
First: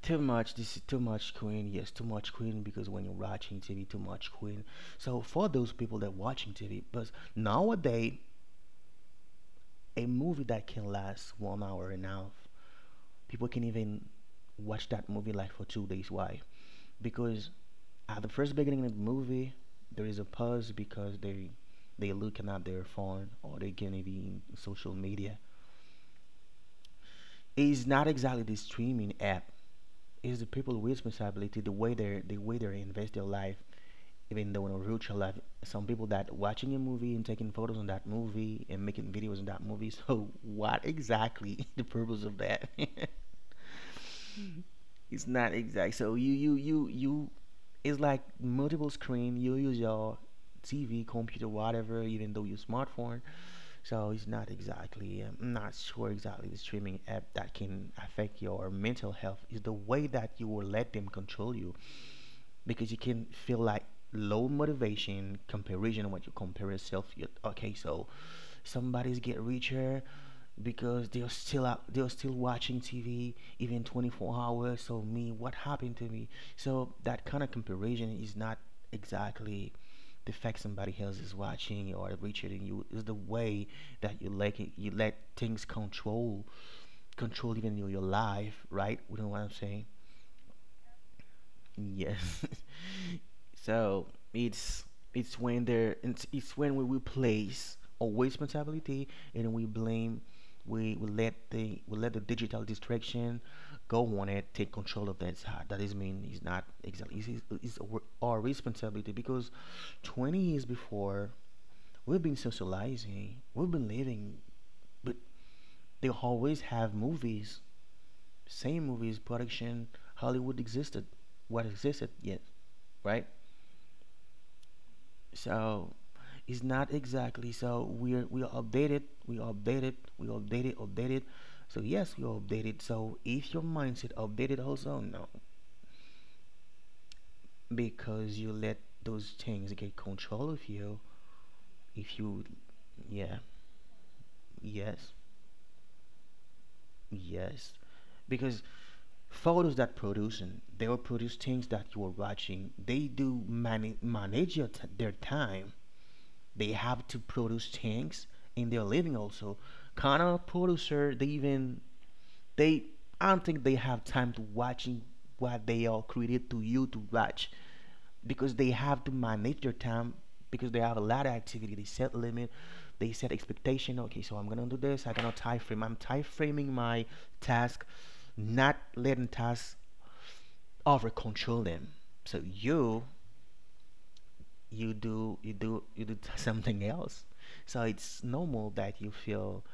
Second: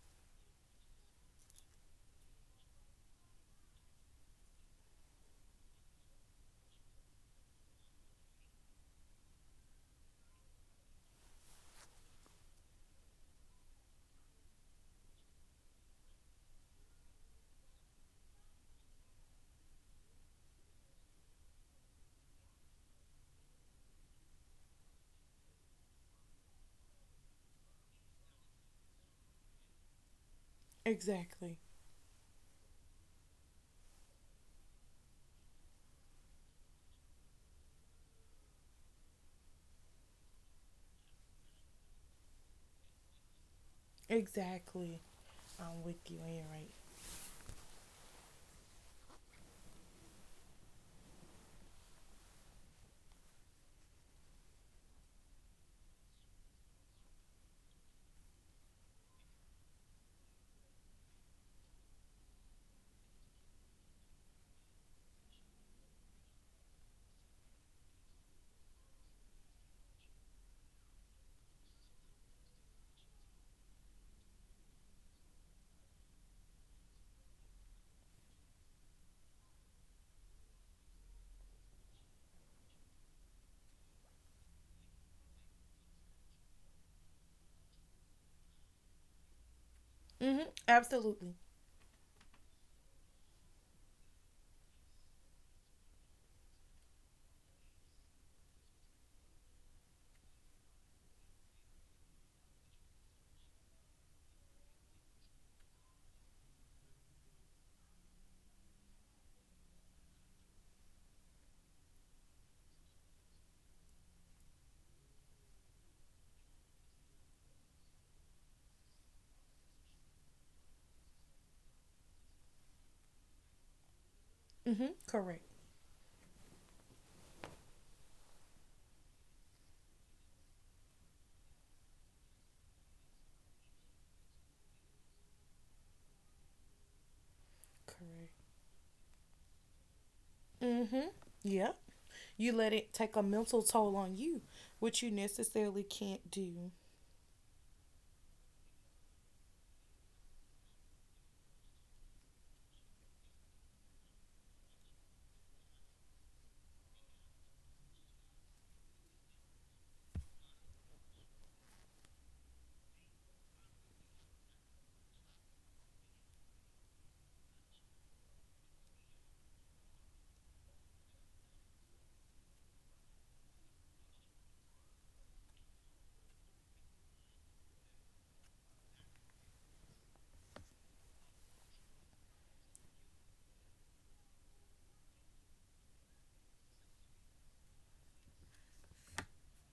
Speaker 2: too much. This is too much Queen. Yes, too much Queen. Because when you're watching TV, too much Queen. So for those people that watching TV, but nowadays a movie that can last 1 hour and a half, people can even watch that movie like for 2 days. Why? Because at the first beginning of the movie, there is a pause because they looking at their phone, or they can even social media. It's not exactly the streaming app. It's the people with
Speaker 1: Exactly.
Speaker 2: responsibility, the way they, the way they invest their life, even though in a virtual life. Some people that watching a movie and taking photos on that movie and making videos on that movie. So what exactly the purpose of that?
Speaker 1: Exactly.
Speaker 2: It's not
Speaker 1: I'm
Speaker 2: exact.
Speaker 1: with
Speaker 2: So
Speaker 1: you,
Speaker 2: you
Speaker 1: Anne,
Speaker 2: you
Speaker 1: right?
Speaker 2: you you, it's like multiple screen. You use your TV, computer, whatever, even though your smartphone. So it's not exactly. I'm not sure exactly the streaming app that can affect your mental health. Is the way that you will let them control you, because you can feel like low motivation, comparison, when you compare yourself, you okay, so somebody's get richer, because they're still out, they're still watching TV even 24 hours, so me, what happened to me? So that kind of comparison is not exactly the fact somebody else is watching or richer than you. Is the way that you let it, you let things control even your life, right, you know what I'm saying?
Speaker 1: Mm hmm. Absolutely.
Speaker 2: Yes. So it's it's when there it's when we replace our responsibility and we blame, we let the, we let the digital distraction go on, it take control of that side. That is mean it's not exactly, it's our responsibility. Because 20 years before we've been socializing, we've been living, but they always have movies, same movies production, Hollywood existed, what existed yet, right?
Speaker 1: Mm hmm. Correct.
Speaker 2: So it's not exactly. So we're, we are updated. We are updated. We are updated. Updated. So yes, we are updated. So if your mindset updated also no,
Speaker 1: Correct.
Speaker 2: because you let those things get control of you.
Speaker 1: Mm-hmm. Yeah.
Speaker 2: If you
Speaker 1: You let it take a
Speaker 2: yeah
Speaker 1: mental toll on you, which you
Speaker 2: yes
Speaker 1: necessarily can't do.
Speaker 2: yes, because photos that producing they will produce things that you are watching. They do manage their time. They have to produce things in their living also. Kind of producer they even they I don't think they have time to watching what they are created to you to watch because they have to manage their time because they have a lot of activity. They set limit, they set expectation. Okay, so I'm gonna do this. I cannot time frame. I'm time framing my task, not letting tasks over control them. So you do something else. So it's normal that you feel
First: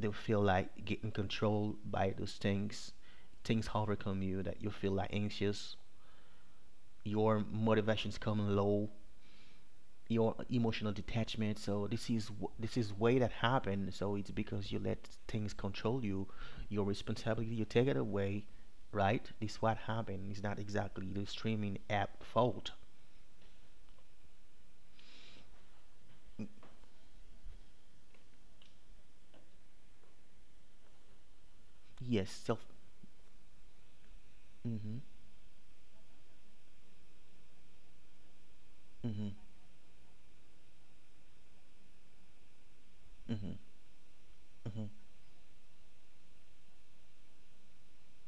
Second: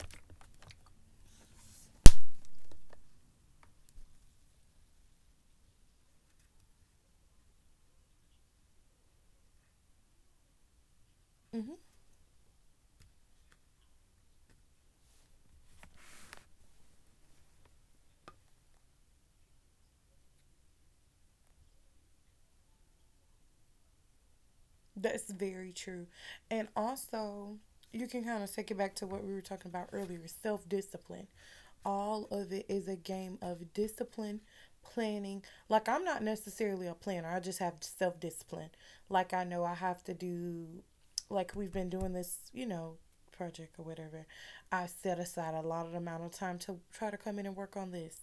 Speaker 2: they feel like getting controlled by those things. Things overcome you that you feel like anxious. Your motivations coming low. Your emotional detachment.
Speaker 1: Mm-hmm.
Speaker 2: So this is way that happened. So it's because you let things control you. Your responsibility, you take it away, right? This is what happened. It's not exactly the streaming app fault.
Speaker 1: That's very true. And also, you can kind of take it back to what we were talking about earlier, self discipline. All
Speaker 2: Yes,
Speaker 1: of it
Speaker 2: self.
Speaker 1: is a game of discipline,
Speaker 2: Mhm.
Speaker 1: planning. Like, I'm not necessarily a planner, I just have self discipline.
Speaker 2: Mhm.
Speaker 1: Like, I know I have to do, like, we've been doing this, you know,
Speaker 2: Mhm.
Speaker 1: project or whatever,
Speaker 2: Mhm.
Speaker 1: I set aside a lot of amount of time to try to come in and work on this.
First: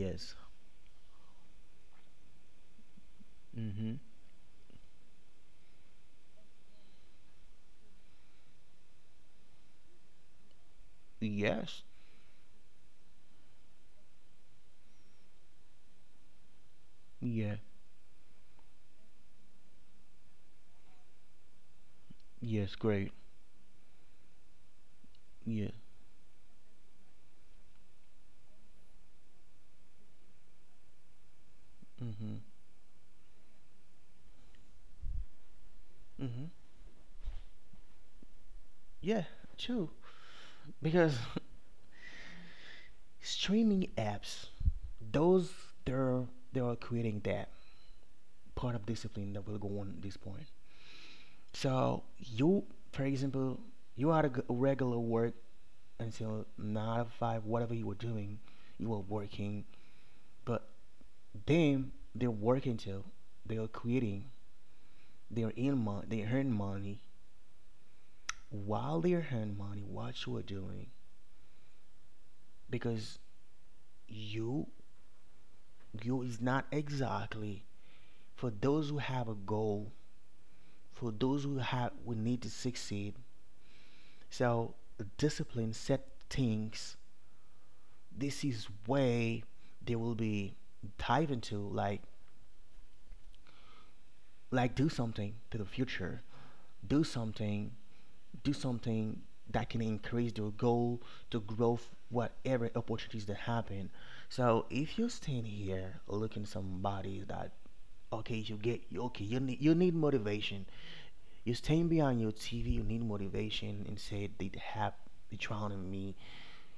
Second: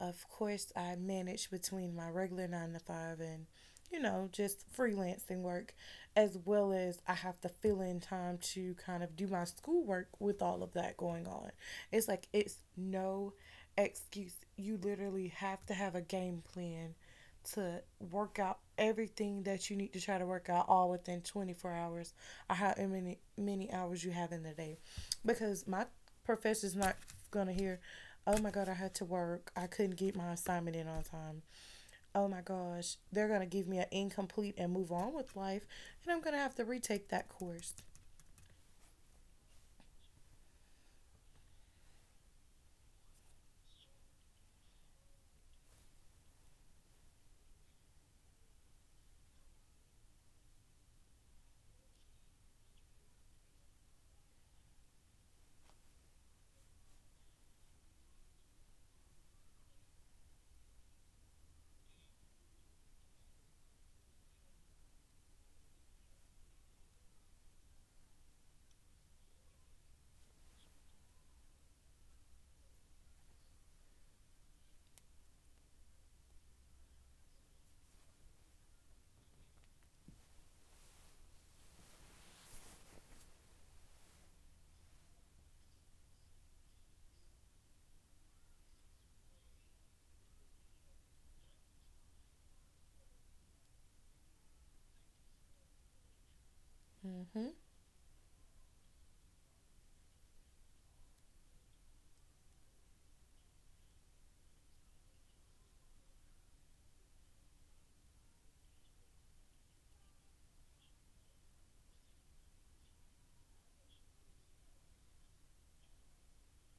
Speaker 1: Of course, I manage between my regular nine to five and, you
Speaker 2: Mhm.
Speaker 1: know, just freelancing work, as well as I have to fill in time to kind of do my schoolwork with all of that going on.
Speaker 2: Yes.
Speaker 1: It's like it's no excuse. You literally have to have a game plan
Speaker 2: Yeah.
Speaker 1: to work out everything that you need to try to work out, all within 24 hours or
Speaker 2: Yes.
Speaker 1: however many
Speaker 2: Great.
Speaker 1: many hours you have in the day, because
Speaker 2: Yeah.
Speaker 1: my professor's not gonna hear, oh my god, I had to work, I couldn't get my assignment in on time. Oh
Speaker 2: Mhm.
Speaker 1: my gosh, they're gonna give me an incomplete and move on with life, and I'm gonna
Speaker 2: Hmm.
Speaker 1: have to retake that course.
Speaker 2: Yeah, true. Because streaming apps, those they're they're creating that part of discipline that will go on at this point. So you, for example, you had a regular work until nine to five, whatever you were doing, you were working. But then they're working till they're creating, they're in money, they earn money while they're earning money. What you are doing because you you is not exactly for those who have a goal, for those who have who need to succeed. So discipline set things. This is way they will be dive into like do something to the future. Do
Speaker 1: Mm-hmm.
Speaker 2: something. Do something that can increase their goal to growth whatever opportunities that happen. So if you are stand here looking somebody that okay you get okay you need motivation, you're staying behind your TV, you need motivation and said they have the trial in me,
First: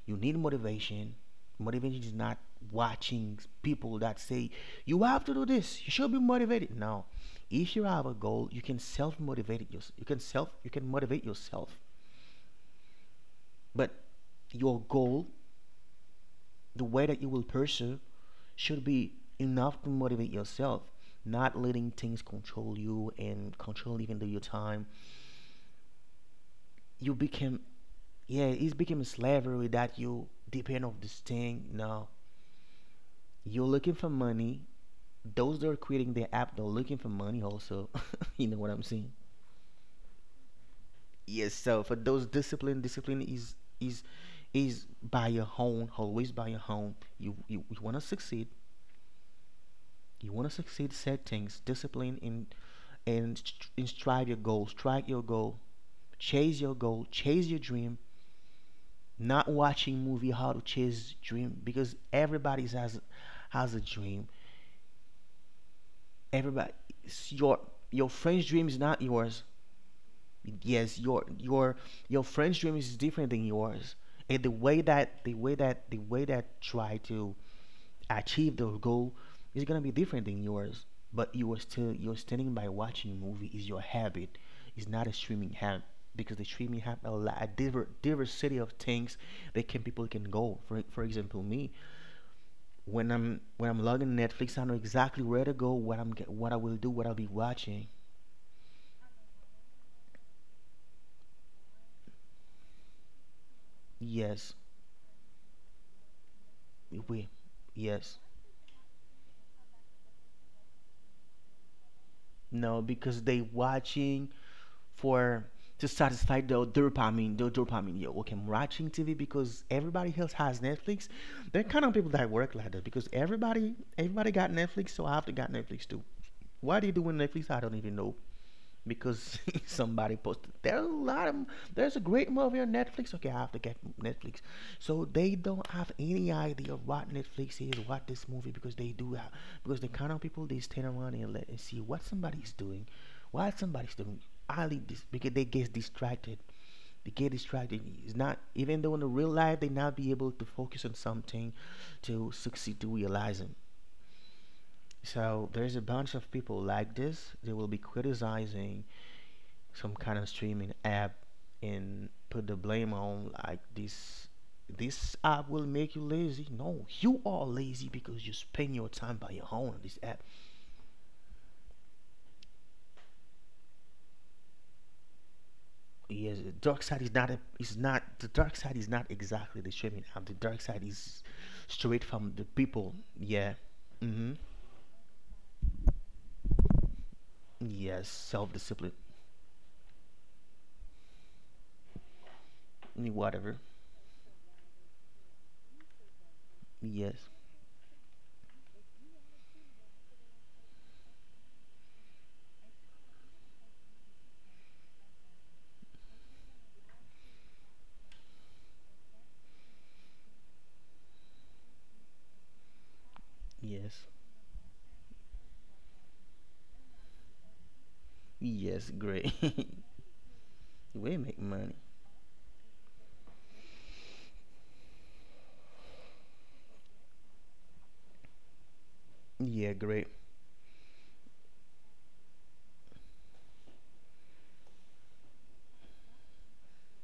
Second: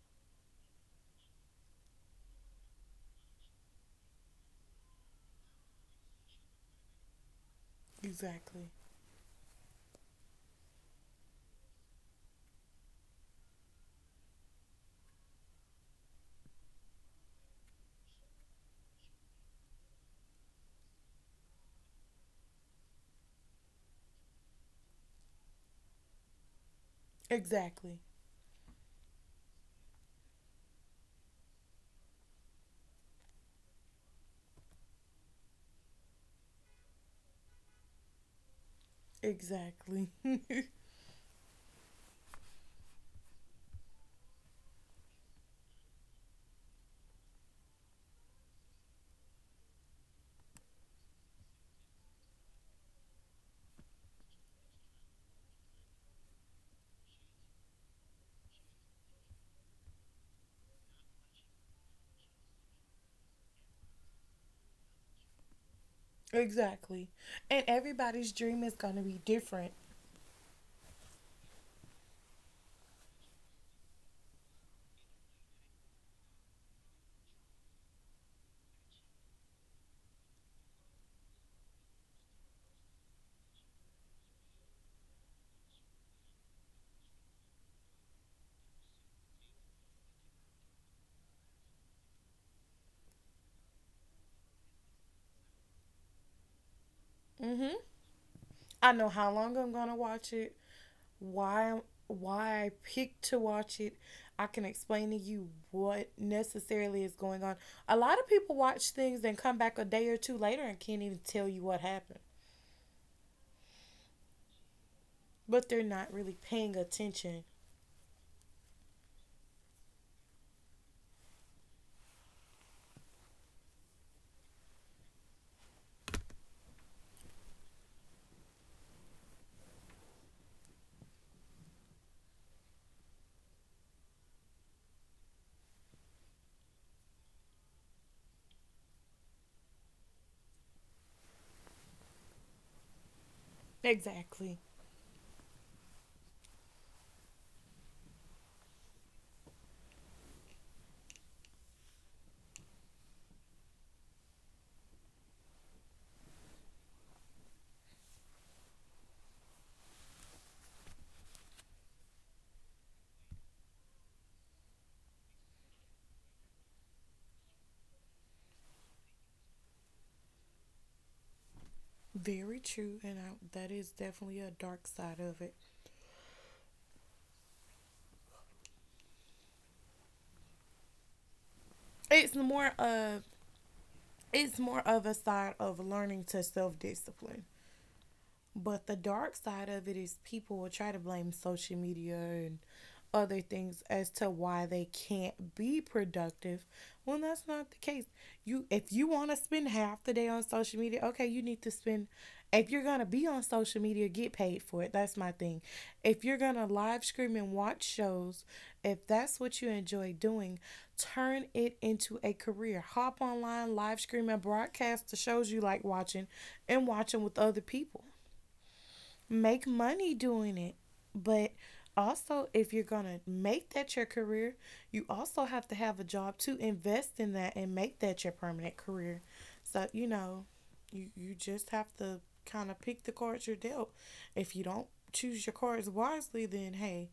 Speaker 2: you need motivation. Motivation is not watching people that say you have to do this, you should be motivated. No, if you have a goal you
Speaker 1: Exactly.
Speaker 2: can self motivate it yourself, you can self you can motivate yourself but your goal, the way that you will pursue should be enough to motivate yourself, not letting things control you and control even though your time. You became,
Speaker 1: Exactly.
Speaker 2: yeah, it's became a slavery that you depend on this thing. No, you're looking for money. Those that are creating the app, they're looking for money also. You know what I'm saying?
Speaker 1: Exactly.
Speaker 2: Yes. So for those discipline, discipline is is is by your own, always by your own. You want to succeed. You want to succeed. Set things, discipline, and and strive your goal. Strike your goal. Chase your goal, chase your dream, not watching movie how to chase dream because everybody has a dream. Everybody
Speaker 1: Exactly.
Speaker 2: your
Speaker 1: And everybody's
Speaker 2: friend's
Speaker 1: dream
Speaker 2: dream
Speaker 1: is
Speaker 2: is not
Speaker 1: gonna be
Speaker 2: yours.
Speaker 1: different.
Speaker 2: Yes, your friend's dream is different than yours. And the way that the way that the way that try to achieve those goal is gonna be different than yours. But you are still you're standing by watching movie is your habit. It's not a streaming habit because the streaming have a lot a diversity of things that can people can go. For example, me when I'm logging Netflix, I know exactly where to go, what I will do, what I'll be
Speaker 1: Mm-hmm.
Speaker 2: watching.
Speaker 1: I know how long I'm gonna watch it, why why I picked to watch it. I
Speaker 2: Yes,
Speaker 1: can explain to you what necessarily is
Speaker 2: we,
Speaker 1: going on. A lot
Speaker 2: yes,
Speaker 1: of people watch things and come back a day or two later and can't even tell you what happened,
Speaker 2: no, because they watching for
Speaker 1: but they're
Speaker 2: to
Speaker 1: not really
Speaker 2: satisfy the
Speaker 1: paying attention.
Speaker 2: dopamine, the dopamine. Yo, okay, I'm watching TV because everybody else has Netflix. They're kind of people that work like that because everybody, everybody got Netflix, so I have to got Netflix too. Why they doing Netflix? I don't even know because somebody posted there's a great movie on Netflix, okay I have to get Netflix, so they don't have any idea of what Netflix is, what this movie, because they do have because the kind of people they stand around and let and see what somebody's doing
Speaker 1: Exactly.
Speaker 2: highly this because they get distracted, it's not even though in the real life they not be able to focus on something to succeed to realize it. So there's a bunch of people like this, they will be criticizing some kind of streaming app and put the blame on like this app will make you lazy. No, you are lazy because you spend your time by your own on this app.
Speaker 1: Very true, that is definitely a dark side of it.
Speaker 2: Yes, the dark side is not a, is not the dark side is not exactly the streaming app. The dark side is straight
Speaker 1: It's
Speaker 2: from the
Speaker 1: more
Speaker 2: people.
Speaker 1: of
Speaker 2: Yeah. Mm-hmm.
Speaker 1: it's more of a side of learning to self discipline.
Speaker 2: Yes. Self
Speaker 1: But the
Speaker 2: discipline.
Speaker 1: dark side of it is people will try to blame social media and other
Speaker 2: Whatever.
Speaker 1: things as to why they can't be productive when
Speaker 2: Yes.
Speaker 1: that's not the case. You, if you want to spend half the day on social media, okay, you need to spend if you're going to be on social media, get paid for it. That's my thing. If you're going to live stream and watch shows, if that's what you enjoy doing, turn it into a career. Hop online, live
Speaker 2: Yes.
Speaker 1: stream and broadcast the shows you like watching and watching with other people,
Speaker 2: Yes. Great.
Speaker 1: make money doing it.
Speaker 2: We make
Speaker 1: But
Speaker 2: money.
Speaker 1: also, if you're going to make that your career, you also have to have a job to invest in that and make that your permanent career.
Speaker 2: Yeah.
Speaker 1: So, you
Speaker 2: Great.
Speaker 1: know, you just have to kind of pick the cards you're dealt. If you don't choose your cards wisely, then hey,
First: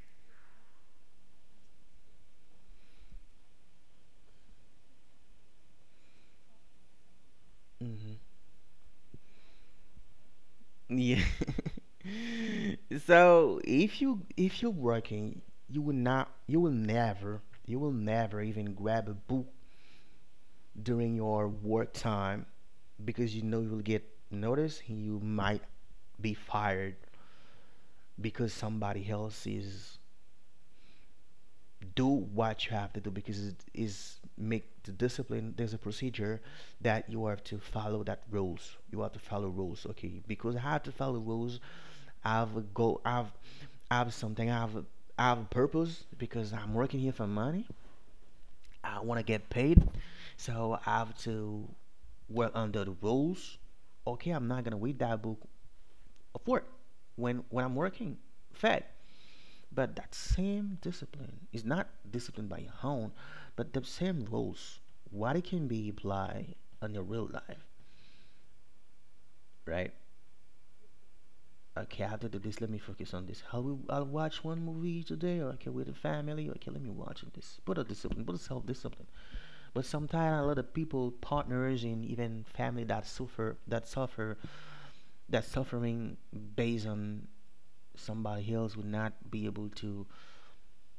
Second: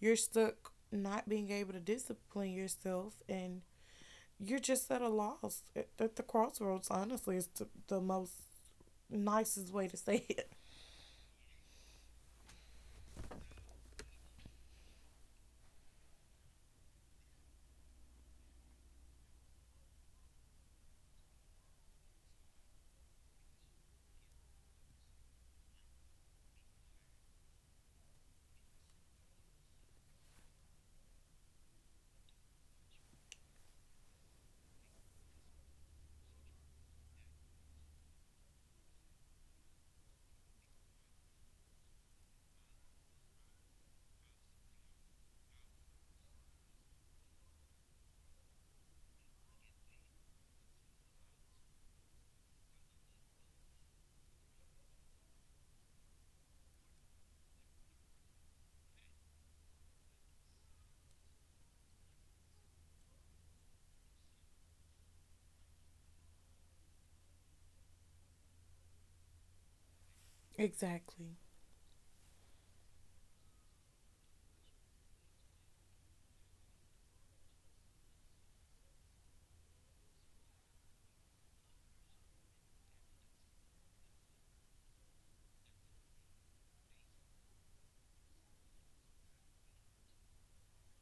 Speaker 1: you're stuck not being able to discipline yourself, and you're just at a loss at, the crossroads, honestly. It's the
Speaker 2: Mm-hmm.
Speaker 1: most nicest way to say it.
Speaker 2: Yeah. So if you're working, you will never even grab a book during your work time because you know you'll get noticed and you might be fired because somebody else is do what you have to do because it is make the discipline, there's a procedure that you have to follow, that rules you have to follow rules, okay because I have to follow rules, i've go i've I have something. I have a purpose because I'm working here for money. I want to get paid, so I have to work under the rules. Okay, I'm not gonna read that book of work when I'm working fed. But that same discipline is not disciplined by your own, but the same rules. What it can be applied on your real life, right?
Speaker 1: Exactly.
Speaker 2: Okay, I have to do this. Let me focus on this. I'll watch one movie today. Or okay, with the family. Okay, let me watch this. Put a discipline. Put a self discipline. But sometimes a lot of people, partners, and even family that suffer, that suffering based on somebody else would not be able to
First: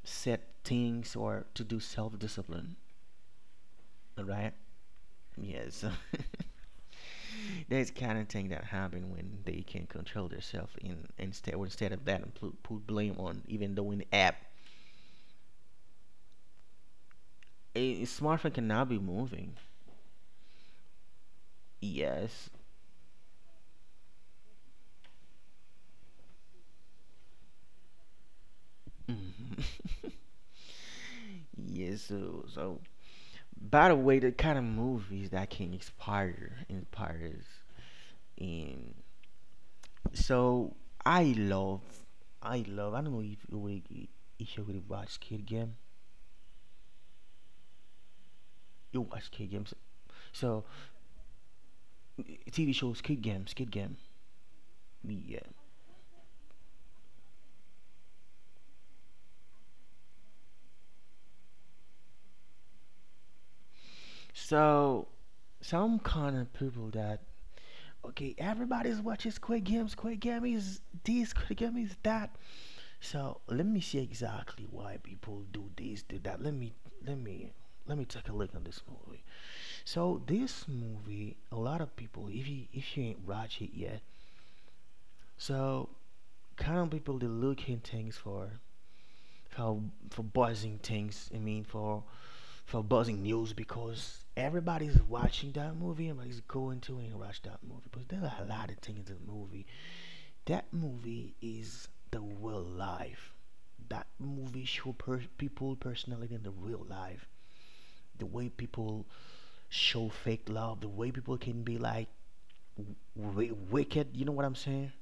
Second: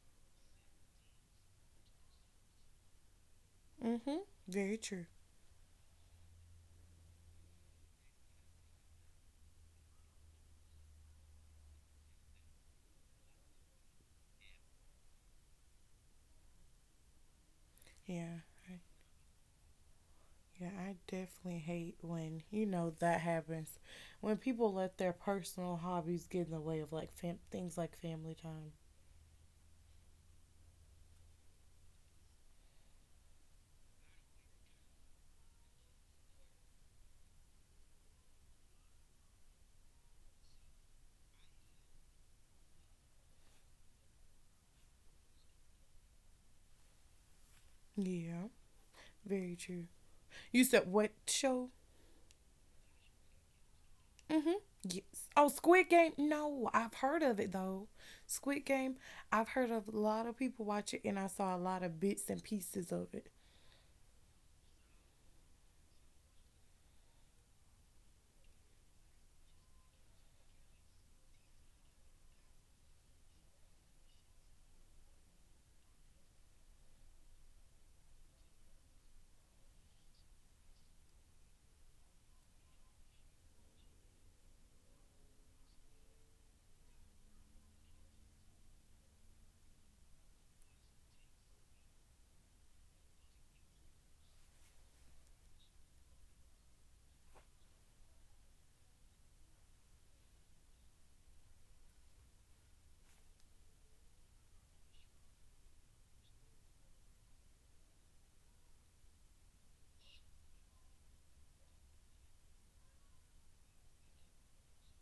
Speaker 2: set things or to do self-discipline.
Speaker 1: Mm-hmm.
Speaker 2: All right?
Speaker 1: Very true.
Speaker 2: Yes. That's kind of thing that happen when they can't control themselves, and instead of that, and put blame on even though in the app, a
Speaker 1: Yeah.
Speaker 2: smartphone
Speaker 1: I-
Speaker 2: cannot be moving.
Speaker 1: Yeah, I definitely hate when,
Speaker 2: Yes.
Speaker 1: you know, that happens. When people let their personal hobbies get in the way of like things like family time.
Speaker 2: Mhm. Yes. So by the way, the kind of movies that can inspires in so I love I love I don't know if you would watch Kid Game.
Speaker 1: Yeah.
Speaker 2: You watch Kid
Speaker 1: Very
Speaker 2: Games.
Speaker 1: true. You
Speaker 2: So
Speaker 1: said what show?
Speaker 2: TV shows Kid Game, Kid Game.
Speaker 1: Mm-hmm. Yes.
Speaker 2: Yeah.
Speaker 1: Oh, Squid Game. No, I've heard of it though. Squid Game. I've heard of a lot of people watch it and I saw a lot of bits and pieces of it.
Speaker 2: So some kind of people that okay, everybody's watching Squid Game, Squid Game is this, Squid Game is that. So let me see exactly why people do this, do that. Let me Let me take a look on this movie. So this movie, a lot of people, if you ain't watch it yet, so kind of people they looking things for for for buzzing things. I mean for buzzing news because everybody's watching that movie. Everybody's going to and watch that movie. But there are a lot of things in the movie. That movie is the real life. That movie show people personality in the real life. The way people show fake love, the way people can be like wicked. You know what I'm saying?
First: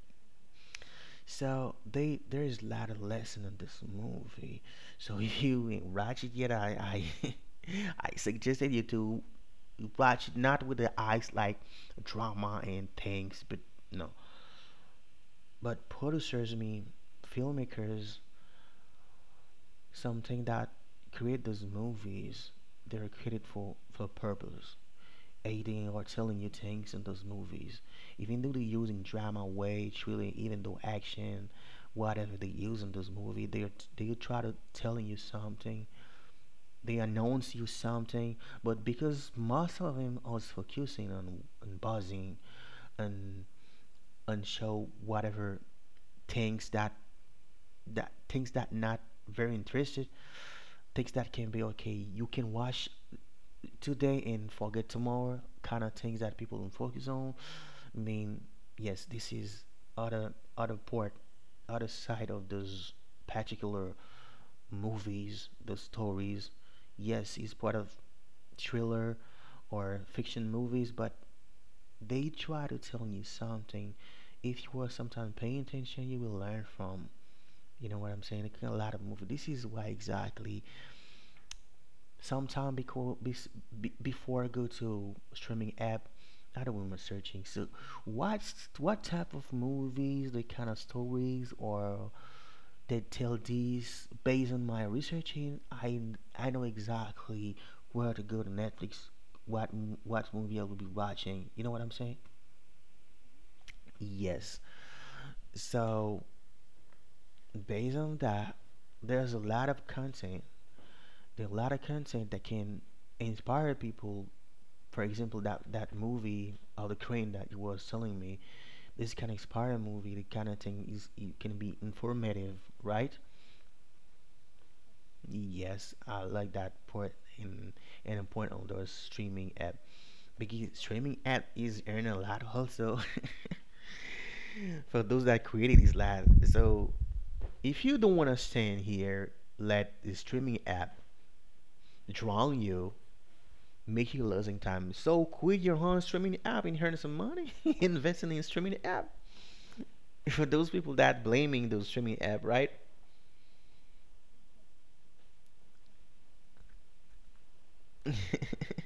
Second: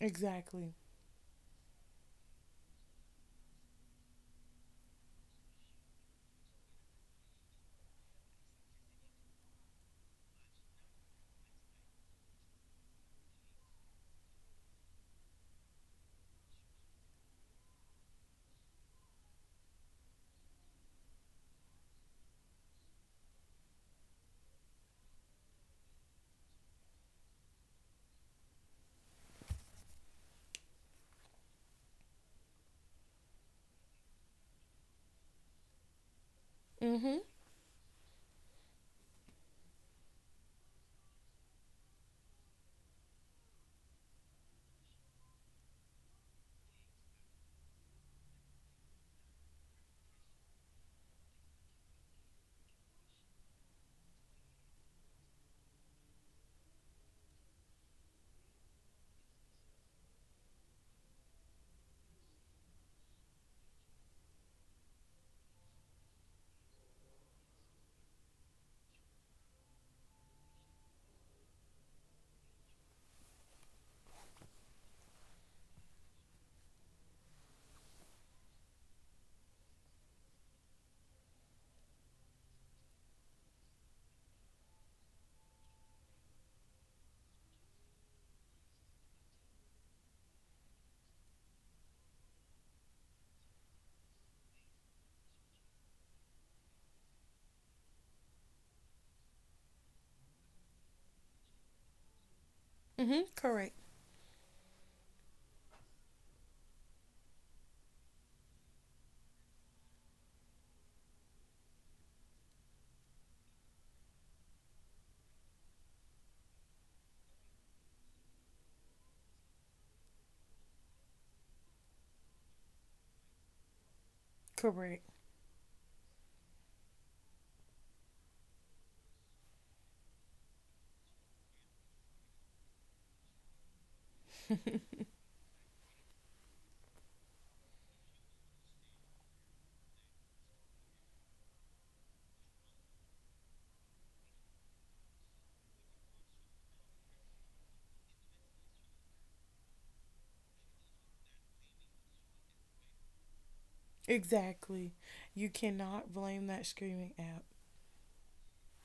Speaker 1: Exactly.
Speaker 2: So they there is a lot of lesson in this movie. So if you ain't watch it yet, I, I suggested you to watch it not with the eyes like drama and things, but no. But producers, I mean, filmmakers, something that create those movies, they're created for purpose. Aiding or telling you things in those movies. Even though they using drama, way, thriller, even though action, whatever they use in those movies, they try to telling you something. They
Speaker 1: Mm-hmm.
Speaker 2: announce you something, but because most of them are focusing on buzzing and and show whatever things that things that not very interested, things that can be okay you can watch today and forget tomorrow, kind of things that people don't focus on. I mean, yes, this is other part, other side of those particular movies, the stories. Yes, it's part of thriller or fiction movies, but they try to tell you something. If you are sometimes paying attention, you will learn from. You know what I'm saying? A lot of movies. This is why exactly sometime before I go to streaming app, I do not remember searching. So, what what type of movies, the kind of stories, or they tell these based on my researching, I know exactly where to go to Netflix, what what movie I will be watching. You know what I'm saying?
Speaker 1: Mm-hmm. Correct.
Speaker 2: Yes. So based on that, there's a lot of content. There's a lot of content that can inspire people, for example, that movie of the crane that you was telling me. This can inspire a movie. The kind of thing is it can be informative, right?
Speaker 1: Correct.
Speaker 2: Yes, I like that point in and a point on those streaming app, because streaming app is earning a lot also for those that created this lab. So if you don't want to stand here, let the streaming app drown you. Make you losing time. So quit your own streaming app and earn some money. Investing in streaming app for those people that blaming those streaming app, right?
Speaker 1: Exactly. You cannot blame that screaming app.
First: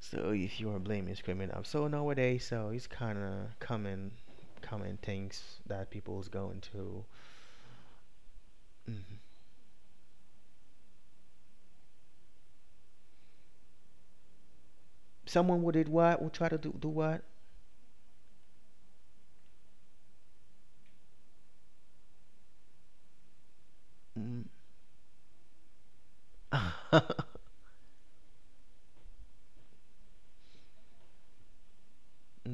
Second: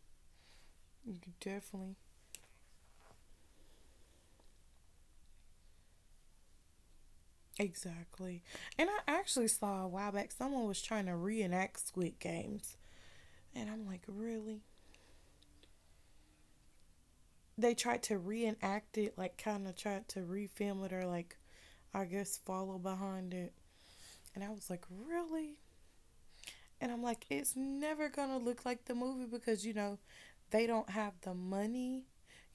Speaker 2: So if you are blaming
Speaker 1: You could
Speaker 2: streaming app, so
Speaker 1: definitely.
Speaker 2: nowadays, so it's kind of common, common things that people's going to.
Speaker 1: Exactly. And I
Speaker 2: Mhm.
Speaker 1: actually saw a while back someone was trying to reenact Squid Games. And I'm like, really?
Speaker 2: Someone who did what? Will try to do what?
Speaker 1: They tried to reenact it, like, kind of tried to refilm it, or, like, I guess follow behind it. And
Speaker 2: Mm.
Speaker 1: I was like, really? And I'm like, it's never gonna look like the movie, because you know, they don't have the money,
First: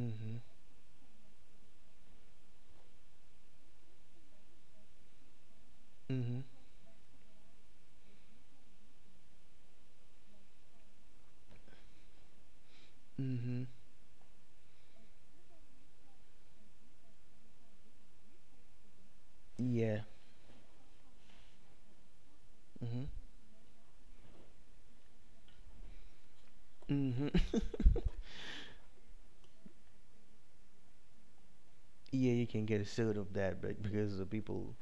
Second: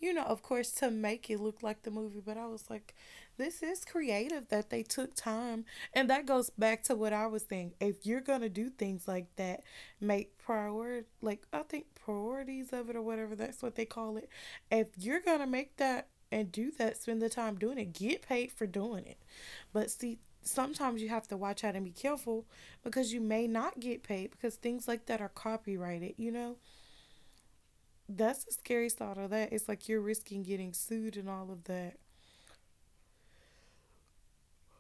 Speaker 1: you know, of course, to make it look like the movie. But I was like, this is creative, that they took time. And that
Speaker 2: Mhm.
Speaker 1: goes back to what I was saying. If you're gonna do things like that, make priority, like I think priorities of it or whatever, that's
Speaker 2: Mhm.
Speaker 1: what they call it. If you're gonna make that and do that, spend the time doing it, get paid for doing it. But
Speaker 2: Yeah.
Speaker 1: see, sometimes you have to watch out and be careful,
Speaker 2: Mhm.
Speaker 1: because you may not get paid because things like that are copyrighted, you know?
Speaker 2: Mhm.
Speaker 1: That's the scary thought of that. It's like you're risking getting sued and all of that.
Speaker 2: Yeah, you can get sued of that, but because the people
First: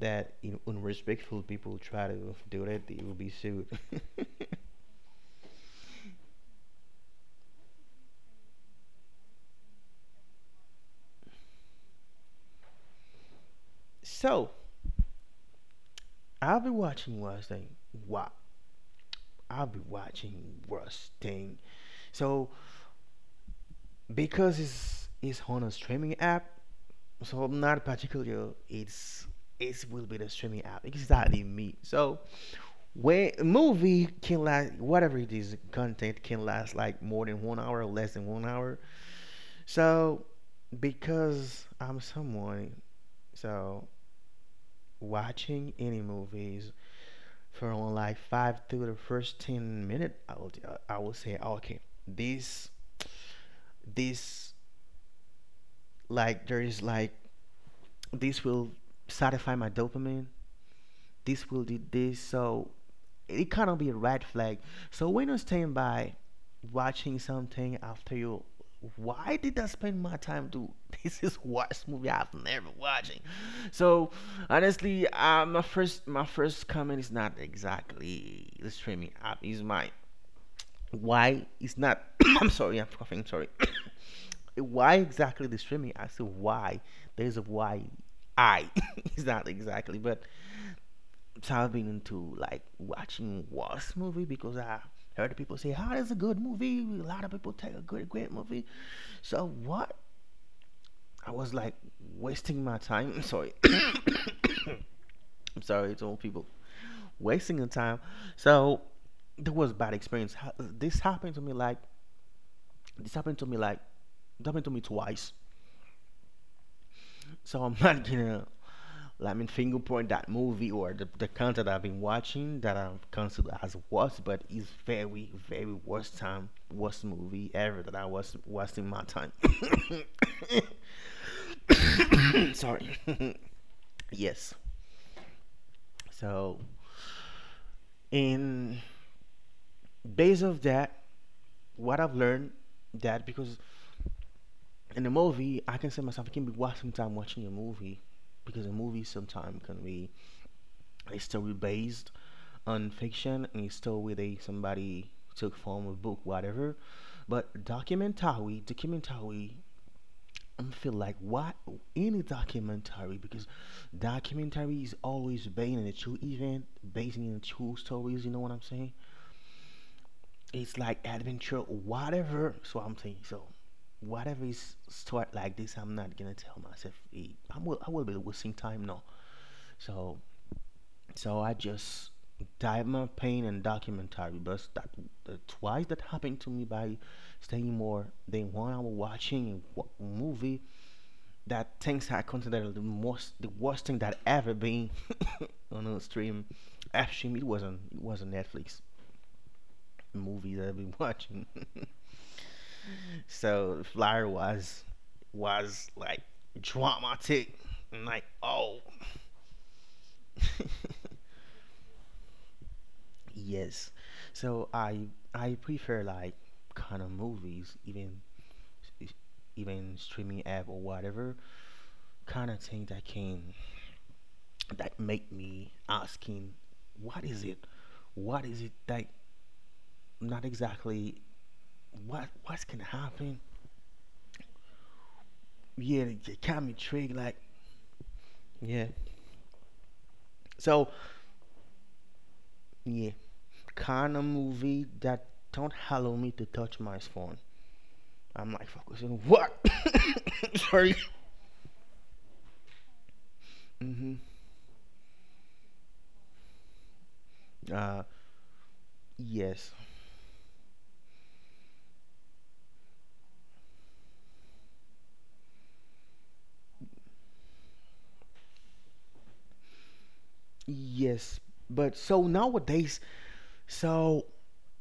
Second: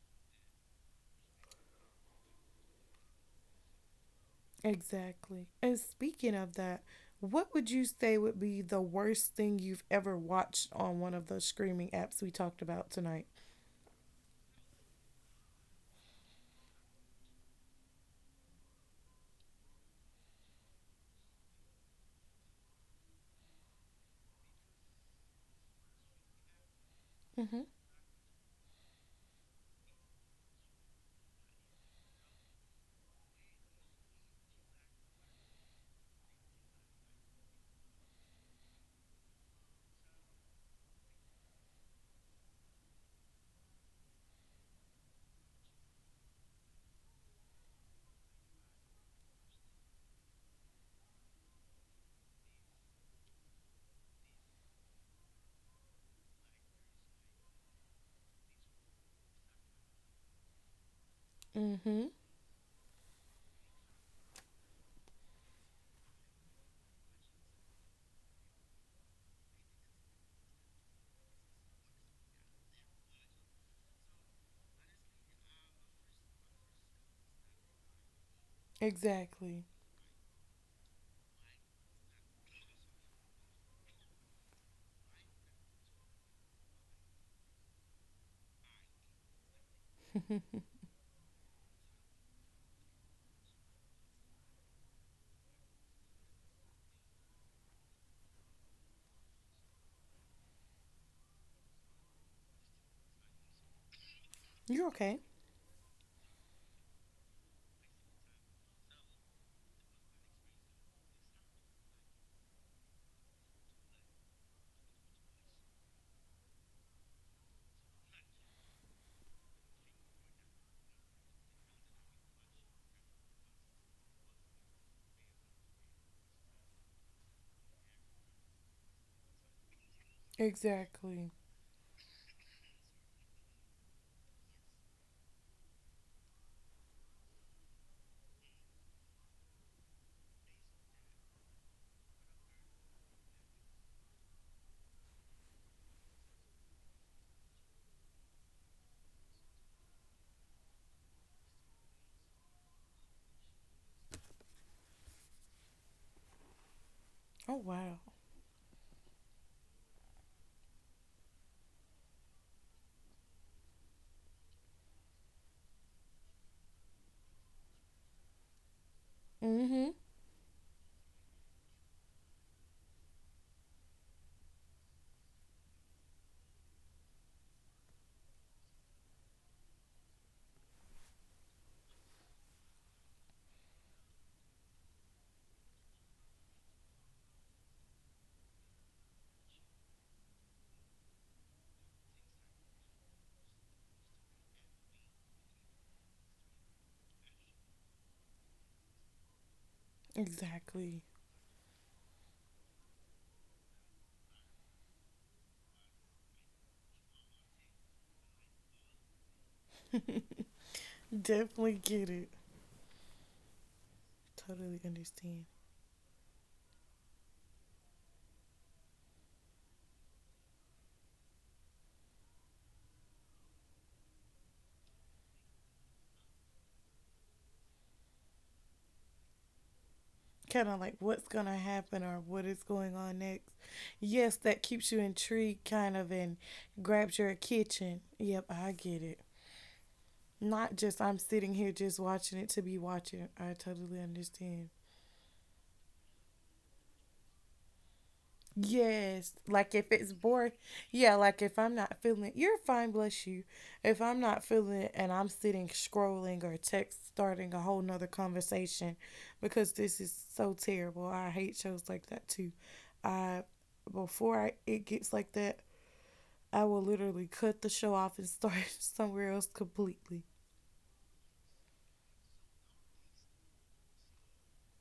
Speaker 2: that you know, unrespectful people try to do that, they will be sued.
Speaker 1: Exactly. And speaking of that, what would you say would be the worst thing you've ever watched on one of those streaming apps we talked about tonight?
Speaker 2: So I'll be watching worst thing. Wow, I'll be watching worst thing. So because it's on a streaming app, so I'm
Speaker 1: Mm-hmm.
Speaker 2: not particular. It will be the streaming app exactly me. So when a movie can last, whatever it is, content can last like more than 1 hour, less than 1 hour. So because I'm someone, so watching any movies for only like five to the first 10 minute, I will say okay, this this like there is like this will satisfy my dopamine. This will do
Speaker 1: Mm-hmm.
Speaker 2: this, so it kind of be a red flag. So when you stand by watching something, after you, why did I spend my time to this is worst movie I've never watching. So honestly, my first comment is not exactly the streaming app. Is
Speaker 1: Exactly.
Speaker 2: my, why it's not. I'm sorry. Yeah, I'm coughing, sorry. Why exactly the streaming? I said why. There's a why. I it's not exactly, but so I've been into like watching worse movie because I heard people say, oh, it's a good movie, a lot of people take a good great movie, so what? I was like wasting my time. I'm sorry.
Speaker 1: You're
Speaker 2: I'm
Speaker 1: okay.
Speaker 2: sorry to all people wasting the time. So there was bad experience. This happened to me like this happened to me like it happened to me twice. So I'm not gonna, I mean, finger point that movie or the content I've been watching that I've considered as worst, but it's very, very worst time, worst movie ever that I was wasting my time.
Speaker 1: Exactly.
Speaker 2: Sorry. Yes. So, in base of that, what I've learned, that because in a movie, I can say myself, I can be wasting time watching a movie because a movie sometimes can be a story based on fiction, a story they somebody took from a book, whatever.
Speaker 1: Oh
Speaker 2: But
Speaker 1: wow.
Speaker 2: documentary, I feel like what, any documentary, because documentary is always based on a true event, based on true stories. You know what I'm saying?
Speaker 1: Mm-hmm.
Speaker 2: It's like adventure, whatever. So I'm saying so. Whatever is start like this, I'm not gonna tell myself, I will. I will be wasting time now. So So I just died my pain and documentary. But that twice that happened to me by staying more than 1 hour watching a movie, that things I consider the most, the worst thing that ever been on a stream. Actually, it wasn't it was a Netflix movie that I've been
Speaker 1: Exactly.
Speaker 2: watching. So the flyer was like dramatic and like, oh.
Speaker 1: Definitely get it.
Speaker 2: Yes. So
Speaker 1: Totally
Speaker 2: I
Speaker 1: understand.
Speaker 2: I prefer like kind of movies, even streaming app or whatever, kind of thing that can, that make me asking, what is it? What is it that, not
Speaker 1: Kind of like
Speaker 2: exactly,
Speaker 1: what's going to happen or
Speaker 2: what
Speaker 1: what
Speaker 2: what's
Speaker 1: is
Speaker 2: gonna
Speaker 1: going on
Speaker 2: happen?
Speaker 1: next. Yes, that keeps you intrigued, kind
Speaker 2: Yeah,
Speaker 1: of, and
Speaker 2: it can be tricked
Speaker 1: grabs your
Speaker 2: like,
Speaker 1: attention. Yep, I
Speaker 2: yeah.
Speaker 1: get it. Not
Speaker 2: So
Speaker 1: just I'm sitting here just watching it to be
Speaker 2: yeah,
Speaker 1: watching. I totally
Speaker 2: kind of
Speaker 1: understand.
Speaker 2: movie that don't allow me to touch my phone. I'm like focusing
Speaker 1: Yes,
Speaker 2: what?
Speaker 1: like if it's bored,
Speaker 2: Sorry.
Speaker 1: yeah, like if I'm not feeling, you're fine, bless you. If
Speaker 2: Hmm.
Speaker 1: I'm not feeling it and I'm sitting scrolling or text starting a whole
Speaker 2: Uh
Speaker 1: nother conversation
Speaker 2: yes.
Speaker 1: because this is so terrible. I hate shows like that too. I it gets like that, I will literally cut the show off and start somewhere else completely.
Speaker 2: Yes, but so nowadays, so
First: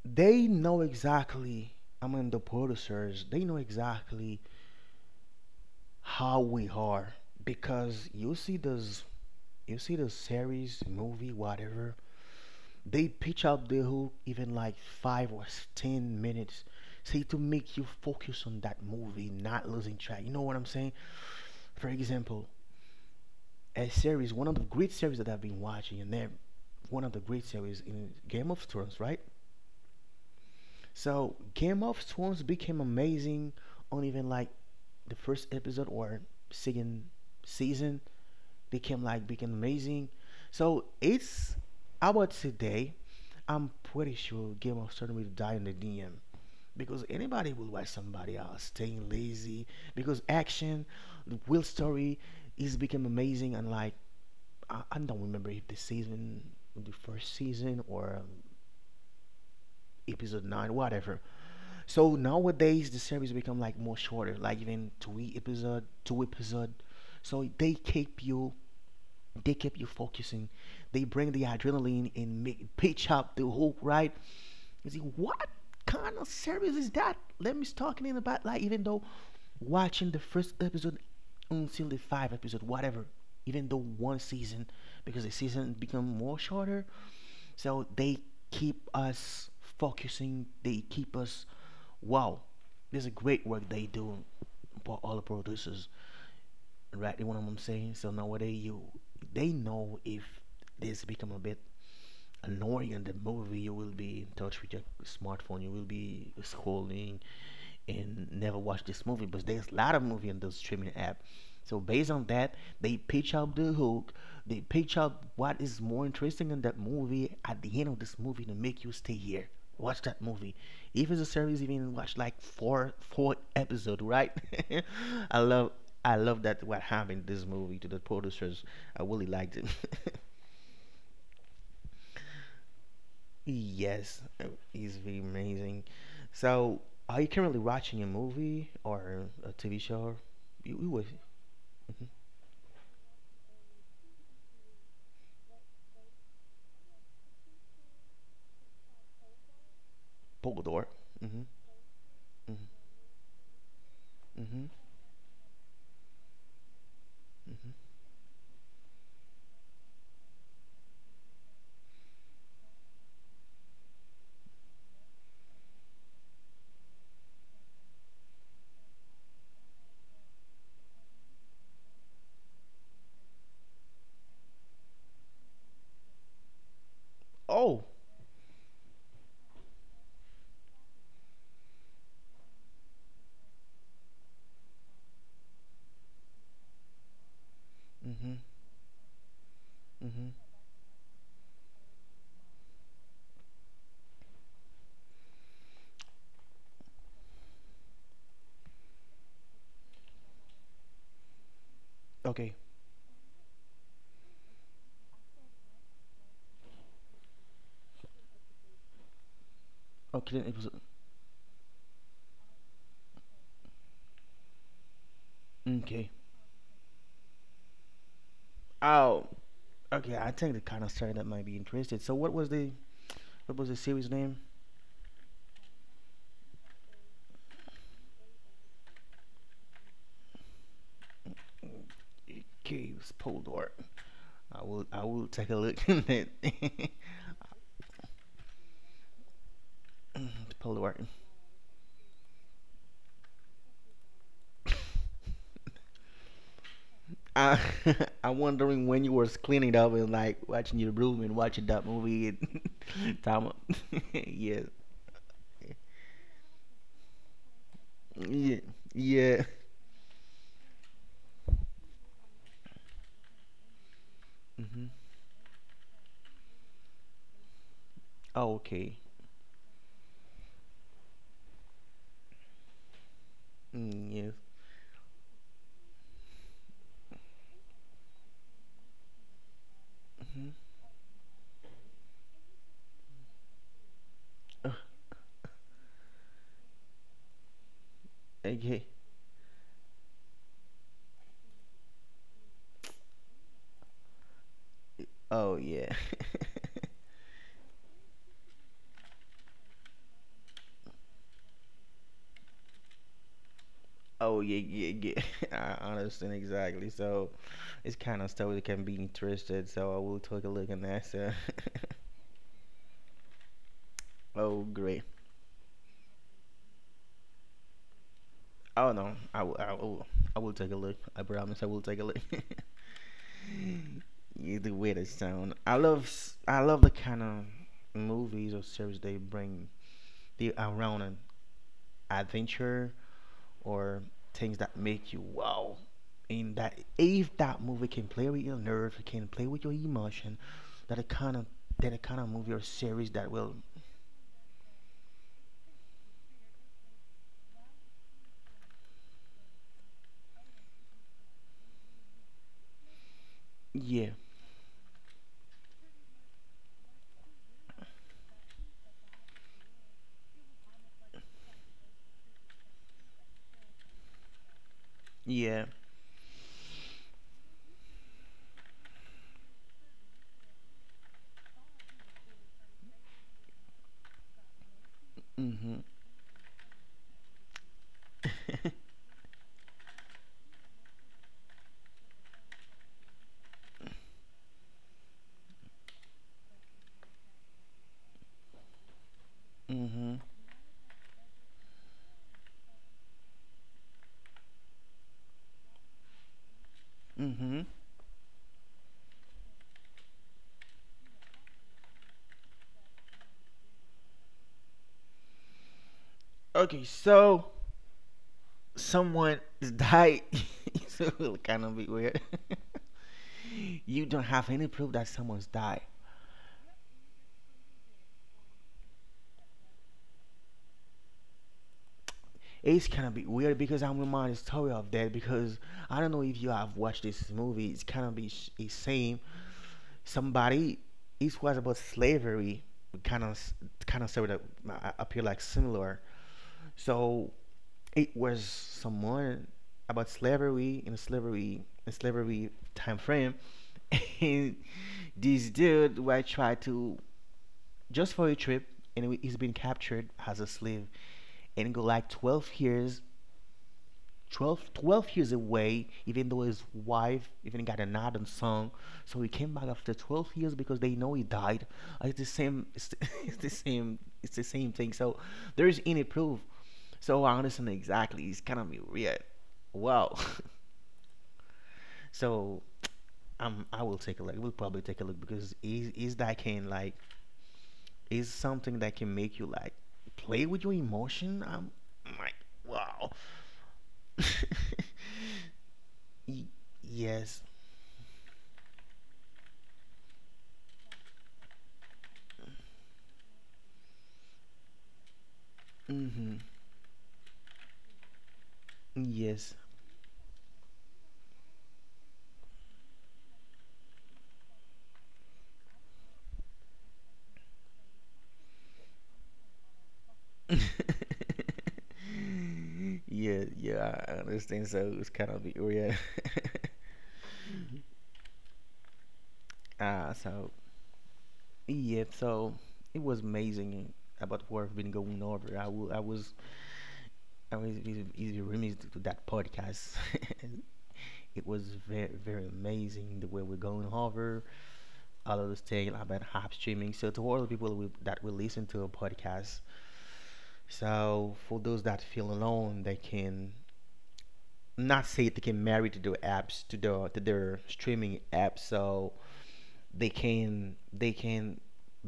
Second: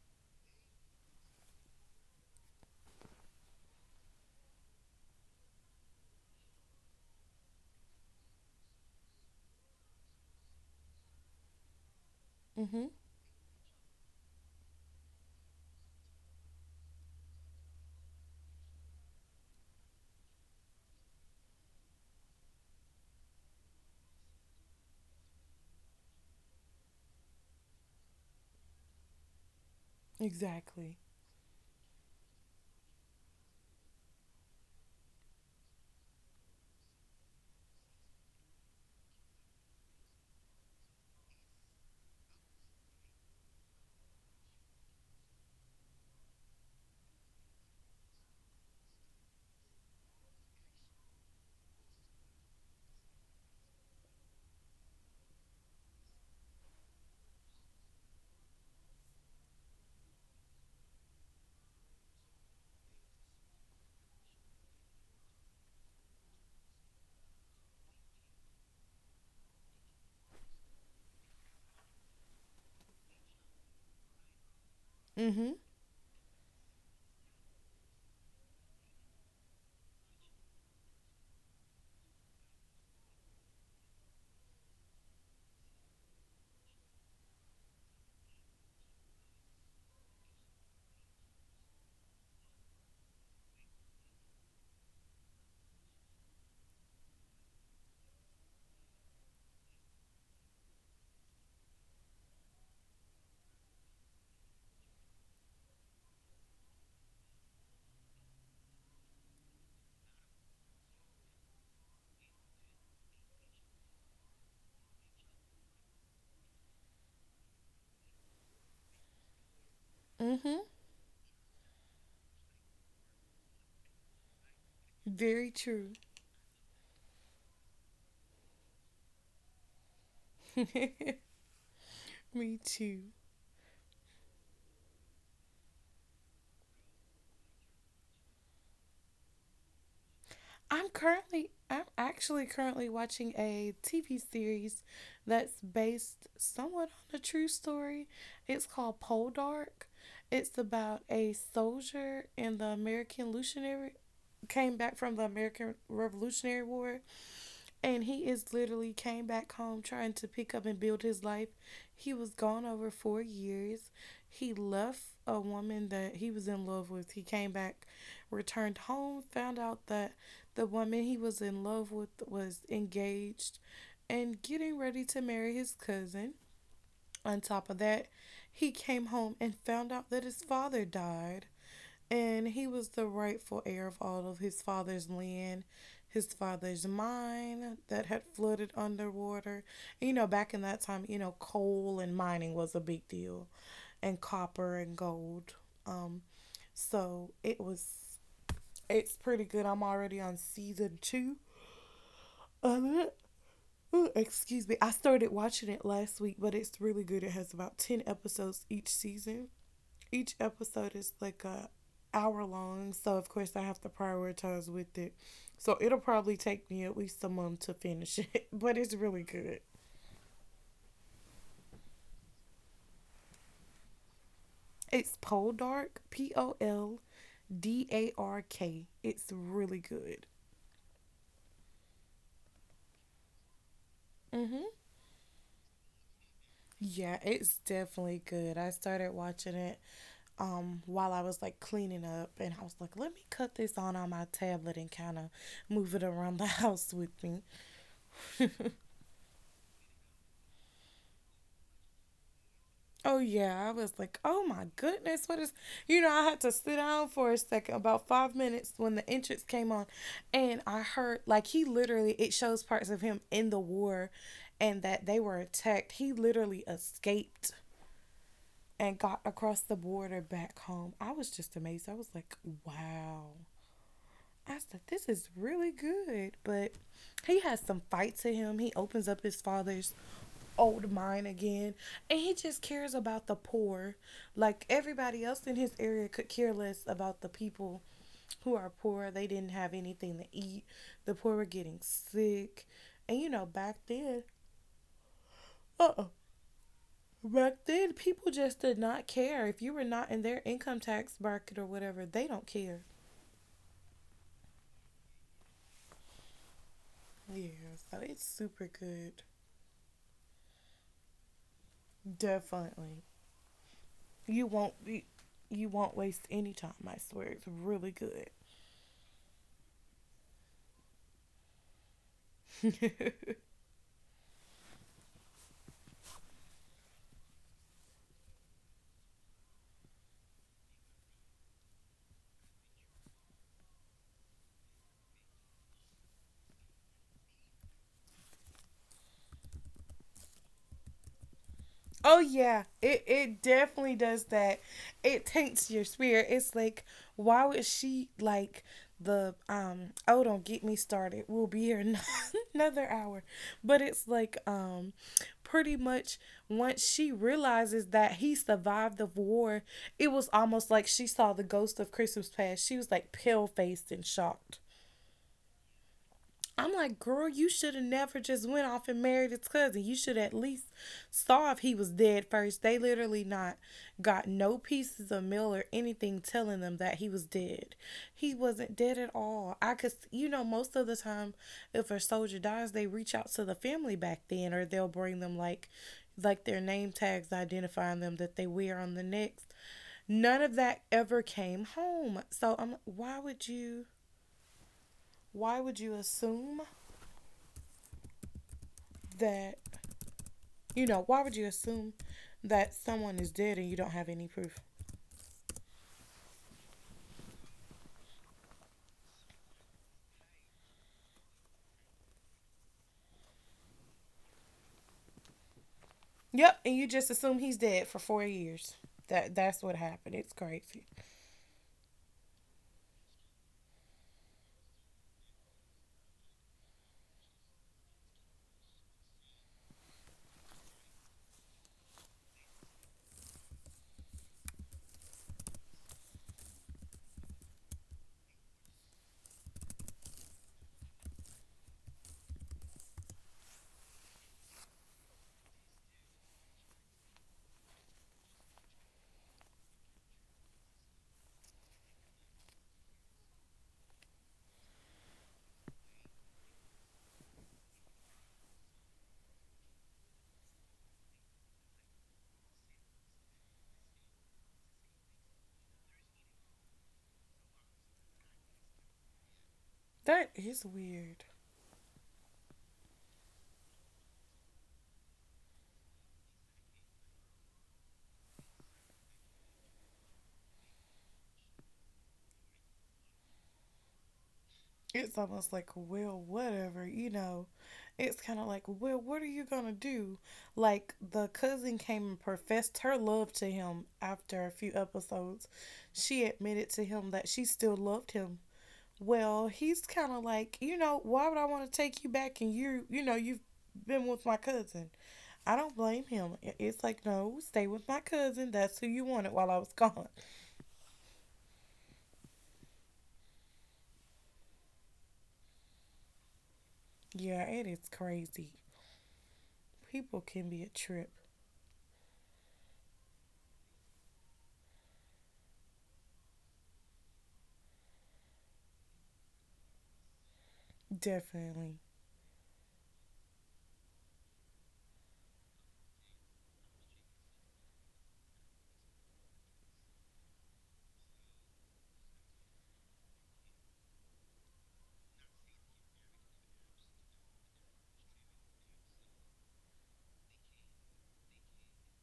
Speaker 2: they know exactly. I mean, the producers, they know exactly how we are, because you see those, you see the series, movie, whatever.
Speaker 1: Mm-hmm.
Speaker 2: They pitch up the hook even like 5 or 10 minutes, see, to make you focus on that movie, not losing track. You know what I'm saying? For example, a series, one of the great series that I've been watching, and then one of the great series in Game of Thrones, right?
Speaker 1: Exactly.
Speaker 2: So Game of Thrones became amazing on even like the first episode or second season, became amazing. So it's about today. I'm pretty sure Game of Thrones will die in the DM because anybody will watch somebody else staying lazy, because action, the will story is become amazing and like, I don't remember if the season, the first season or episode nine, whatever. So nowadays the series become like more shorter, like even two episode, two episode. So they keep you focusing. They bring the adrenaline and make pitch up the hook, right? You see what
Speaker 1: Mm-hmm.
Speaker 2: kind of series is that? Let me start talking in about like, even though watching the first episode until the five episode, whatever. Even though one season, because the season become more shorter, so they keep us focusing. They keep us, wow, this is great work they do for all the producers. Right, you know what I'm saying? So nowadays, you they know if this become a bit annoying in the movie, you will be in touch with your smartphone, you will be scrolling and never watch this movie. But there's a lot of movie in those streaming app, so based on that they pitch up the hook, they pitch up what is more interesting in that movie at the end of this movie, to make you stay here, watch that
Speaker 1: Mm-hmm.
Speaker 2: movie. If it's a series, even watch like four episode, right?
Speaker 1: Very
Speaker 2: i love
Speaker 1: true.
Speaker 2: I love that what happened this movie to the producers. I really liked it.
Speaker 1: Me too.
Speaker 2: Yes, he's very amazing. So, are you currently watching a movie or a TV show? You, you was.
Speaker 1: I'm
Speaker 2: Mm-hmm.
Speaker 1: actually currently watching a TV series that's based somewhat on a true story. It's called Pole Dark. It's
Speaker 2: Polkador.
Speaker 1: about a
Speaker 2: Mm-hmm.
Speaker 1: soldier in the
Speaker 2: Mm-hmm.
Speaker 1: American Revolutionary
Speaker 2: Mm-hmm.
Speaker 1: came back from the American Revolutionary War
Speaker 2: Mm-hmm.
Speaker 1: and he is literally came back home trying to pick up and build his life. He was gone over 4 years. He left a woman that he was in love with. He came back, returned home, found out that the woman he was in love with was engaged and getting ready to marry his cousin. On top of
Speaker 2: Oh.
Speaker 1: that, he came home and found out that his father died and he was the rightful heir of all of his father's land, his father's mine that had
Speaker 2: Mm-hmm.
Speaker 1: flooded underwater. And, you know,
Speaker 2: Mm-hmm.
Speaker 1: back in that time, you know, coal and mining was a big deal, and copper and gold. Um, so it was, it's pretty good. I'm already on season two
Speaker 2: Okay.
Speaker 1: of it. Ooh, excuse me. I started watching it last week, but it's really good. It has about 10 episodes each season,
Speaker 2: Okay.
Speaker 1: each
Speaker 2: Then it was
Speaker 1: episode is like a hour long, so of course I have to prioritize with it. So it'll
Speaker 2: okay.
Speaker 1: probably take me at least a month to finish it, but it's
Speaker 2: Oh.
Speaker 1: really good.
Speaker 2: Okay. I think the kind of story that might be interested. So, what was the, series name?
Speaker 1: It's Poldark, P O L D A R K. It's really good.
Speaker 2: Okay, it was Polkador. I will take a look at it.
Speaker 1: Yeah, it's definitely good. I started watching it
Speaker 2: Polkador.
Speaker 1: while I was like cleaning up and I was like, let me cut this on my tablet and kind of move it around the house with me.
Speaker 2: I, I'm wondering when you was cleaning up and like watching your room and watching that movie. And
Speaker 1: Oh
Speaker 2: time,
Speaker 1: yeah, I was like, oh
Speaker 2: yeah,
Speaker 1: my goodness, what is? You know, I had to sit down for a second, about five
Speaker 2: yeah,
Speaker 1: minutes, when the
Speaker 2: yeah.
Speaker 1: entrance came on, and I heard like he literally it shows parts of him in the war, and
Speaker 2: Hmm.
Speaker 1: that they were attacked. He literally escaped
Speaker 2: Oh, okay.
Speaker 1: and got across the border back home. I was just amazed. I was like, wow.
Speaker 2: Mm,
Speaker 1: I said, this is really good. But he has some fight to him. He opens up his father's
Speaker 2: yes. Hmm.
Speaker 1: old mind again. And he just cares about the poor. Like everybody else in his area could care less about the people who are
Speaker 2: Okay.
Speaker 1: poor. They didn't have anything to eat. The poor were getting sick. And you know, back then,
Speaker 2: Oh yeah.
Speaker 1: uh uh back then, people just did not care. If you were not in their income tax bracket or whatever, they don't care.
Speaker 2: Oh yeah, yeah, yeah. I understand exactly. So
Speaker 1: Yeah,
Speaker 2: it's
Speaker 1: so
Speaker 2: kind
Speaker 1: it's
Speaker 2: of stuff that
Speaker 1: super
Speaker 2: can be
Speaker 1: good.
Speaker 2: interested. So I will take a look at that. So.
Speaker 1: Definitely. You
Speaker 2: Oh
Speaker 1: won't
Speaker 2: great.
Speaker 1: be you won't waste any time, I swear. It's really good.
Speaker 2: Oh no, I will take a look. I promise I will take a look. Yeah, the way they sound. I love I love the kind of movies or series they bring. They around an adventure or things that make you wow. And that if that movie can play with your nerves, it can play with your emotion, that it kind of, that it kind of
Speaker 1: Oh
Speaker 2: movie or
Speaker 1: yeah,
Speaker 2: series that will.
Speaker 1: it definitely does that. It taints your spirit. It's like why would she like the um oh don't get me started. We'll be here another hour. But
Speaker 2: Yeah,
Speaker 1: it's like pretty much once she realizes that he survived the war, it was almost like she saw the ghost of Christmas past. She was like pale faced and shocked.
Speaker 2: yeah.
Speaker 1: I'm like, girl, you should have never just went off and married his cousin. You should at least saw if he was dead first. They literally not got no pieces of mail or
Speaker 2: Mhm.
Speaker 1: anything telling them that he was dead. He wasn't dead at all. I could, you know, most of the time, if a soldier dies, they reach out to the family back then, or they'll bring them like their name tags identifying them that they wear on the necks.
Speaker 2: Mhm.
Speaker 1: None of that ever came home. So I'm, why would you? Why would you assume
Speaker 2: Mhm.
Speaker 1: that you know, why would you assume that someone is dead and you don't have any proof?
Speaker 2: Okay, so someone is died. So it'll kind of be weird. You don't have any proof that someone's died.
Speaker 1: Yep, and you just assume he's dead for 4 years. That's what happened. It's crazy.
Speaker 2: It's kind of be weird because I'm reminded story of that, because I don't know if you have watched this movie. It's kind of be it's saying, somebody, it was about slavery, kind of, story that, appear like similar. So it was someone about slavery, in a slavery, in slavery time frame, and this dude who I tried to, just for a trip, and he's been captured as a slave and go like 12 years. Twelve years away, even though his wife even got an Adam song. So he came back after 12 years because they know he died. It's the same, it's the, it's the same thing. So there is any proof. So I understand exactly. It's kind of weird. Wow.
Speaker 1: That is weird.
Speaker 2: So I will take a look. We'll probably take a look because is that can like, is something that can make you like play with your emotion. I'm like, wow.
Speaker 1: It's almost like, well, whatever, you
Speaker 2: Yes.
Speaker 1: know. It's kind of like, well, what are you gonna do? Like the cousin came and professed her love to him after a few episodes.
Speaker 2: Mm
Speaker 1: She
Speaker 2: hmm.
Speaker 1: admitted to him that she still loved him. Well,
Speaker 2: Yes.
Speaker 1: he's kind of like, you know, why would I want to take you back and you know, you've been with my cousin? I don't blame him. It's like, no, stay with my cousin. That's who you wanted while I was gone.
Speaker 2: Yeah, yeah, I understand. So it's kind of weird.
Speaker 1: Yeah, it is crazy.
Speaker 2: Ah,
Speaker 1: People
Speaker 2: so
Speaker 1: can be a trip.
Speaker 2: yeah, so it was amazing about what I been going over. I will. I was easy remiss to that podcast. It was
Speaker 1: Definitely.
Speaker 2: very very amazing the way we're going over all of this thing about hop streaming. So to all the people that will listen to a podcast, so for those that feel alone, they can not say, they can marry to their apps, to their streaming apps, so they can,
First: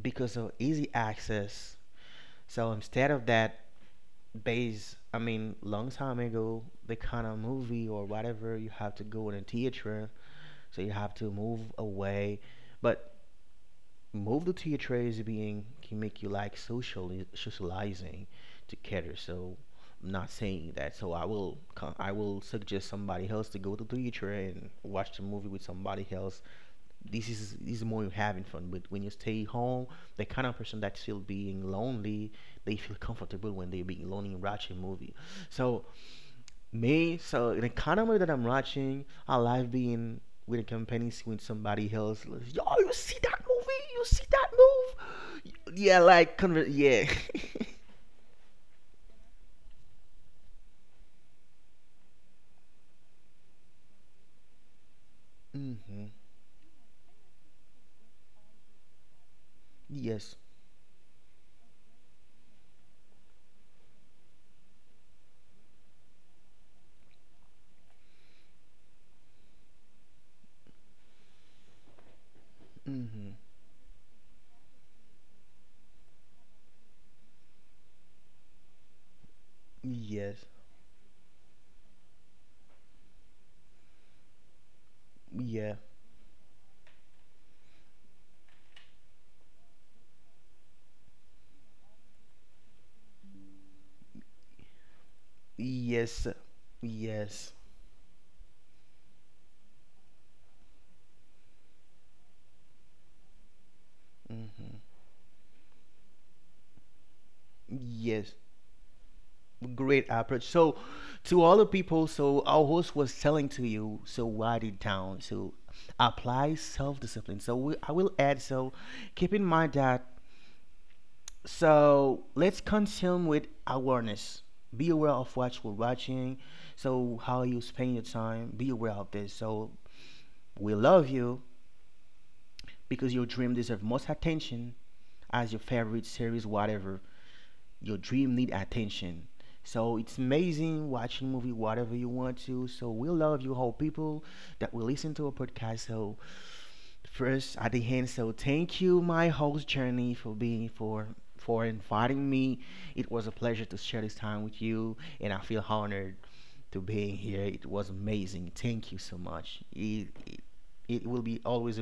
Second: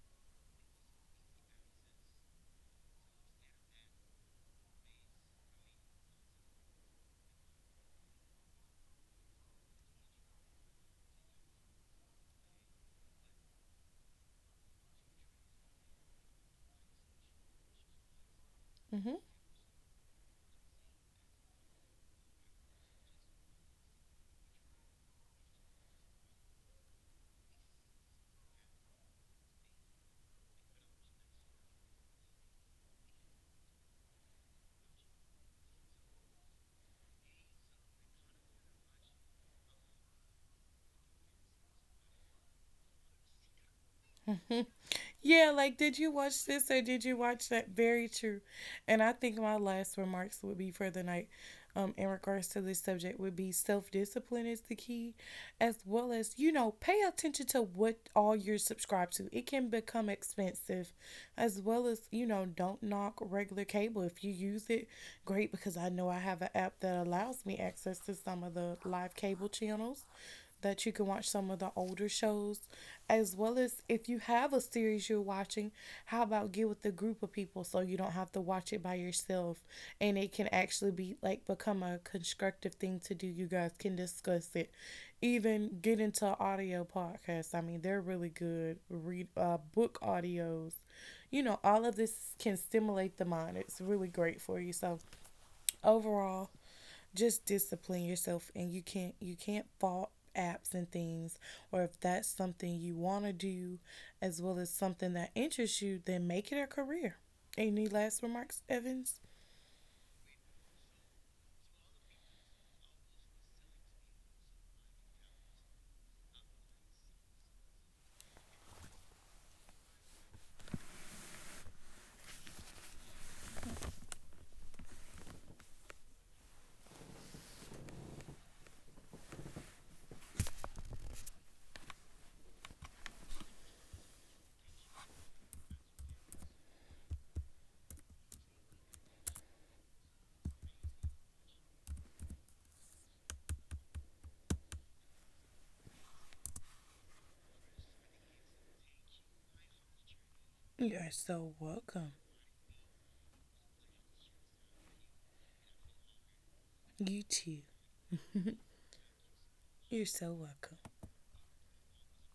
Speaker 2: because of easy access. So instead of that, base, I mean, long time ago the kind of movie or whatever, you have to go in a theater, so you have to move away. But moved to your trades being can make you like socializing together. So I'm not saying that. So I will suggest somebody else to go to theater and watch the movie with somebody else. This is more you having fun. But when you stay home, the kind of person that's still being lonely, they feel comfortable when they're being lonely and watching a movie. So me, so the economy that I'm watching, I like being with a company, seeing somebody else like, yo, you see that movie, you see that
Speaker 1: Hmm. Yeah,
Speaker 2: move,
Speaker 1: like, did
Speaker 2: yeah,
Speaker 1: you
Speaker 2: like,
Speaker 1: watch this or did
Speaker 2: yeah.
Speaker 1: you watch that? Very true. And I think my last remarks would be for the night in regards to this subject would be self discipline is the key, as well
Speaker 2: Mm-hmm.
Speaker 1: as, you know, pay attention to what all you're subscribed to. It can become
Speaker 2: Yes.
Speaker 1: expensive, as well as, you know, don't knock regular cable. If you use it, great, because I know I have an app that allows me access to some of the live cable channels that you can watch some of the older shows,
Speaker 2: Mm-hmm.
Speaker 1: as well as if you have a series you're watching, how about get with a group of people so you don't have to watch it by yourself, and it can
Speaker 2: Yes.
Speaker 1: actually be like become a constructive thing to do. You guys can discuss it, even
Speaker 2: Yeah.
Speaker 1: get into audio podcasts. I mean, they're really good read, book audios, you know, all of this can stimulate the mind. It's really great for you. So
Speaker 2: Yes.
Speaker 1: overall, just
Speaker 2: Yes.
Speaker 1: discipline yourself and you can't fault apps and things, or if that's something you want to do, as well as
Speaker 2: Mm-hmm.
Speaker 1: something that interests you, then make it a career. Any last
Speaker 2: Yes,
Speaker 1: remarks, Evans?
Speaker 2: great approach. So to all the people, so our host was telling to you, so write it down, so apply self-discipline. So we, I will add, so keep in mind that, so let's consume with awareness. Be aware of what you're watching, so how you spend your time, be aware of this. So we love you, because your dream deserves most attention. As your favorite series, whatever, your dream need attention. So it's amazing watching movie whatever you want to. So we love you all people that will listen to our podcast. So first at the end, so thank you my host Journey for being,
Speaker 1: You're
Speaker 2: for
Speaker 1: so welcome.
Speaker 2: inviting me. It was a pleasure to share this time with you and I feel honored to being
Speaker 1: You
Speaker 2: here.
Speaker 1: too.
Speaker 2: It was amazing. Thank you so much.
Speaker 1: You're so welcome.
Speaker 2: It will be always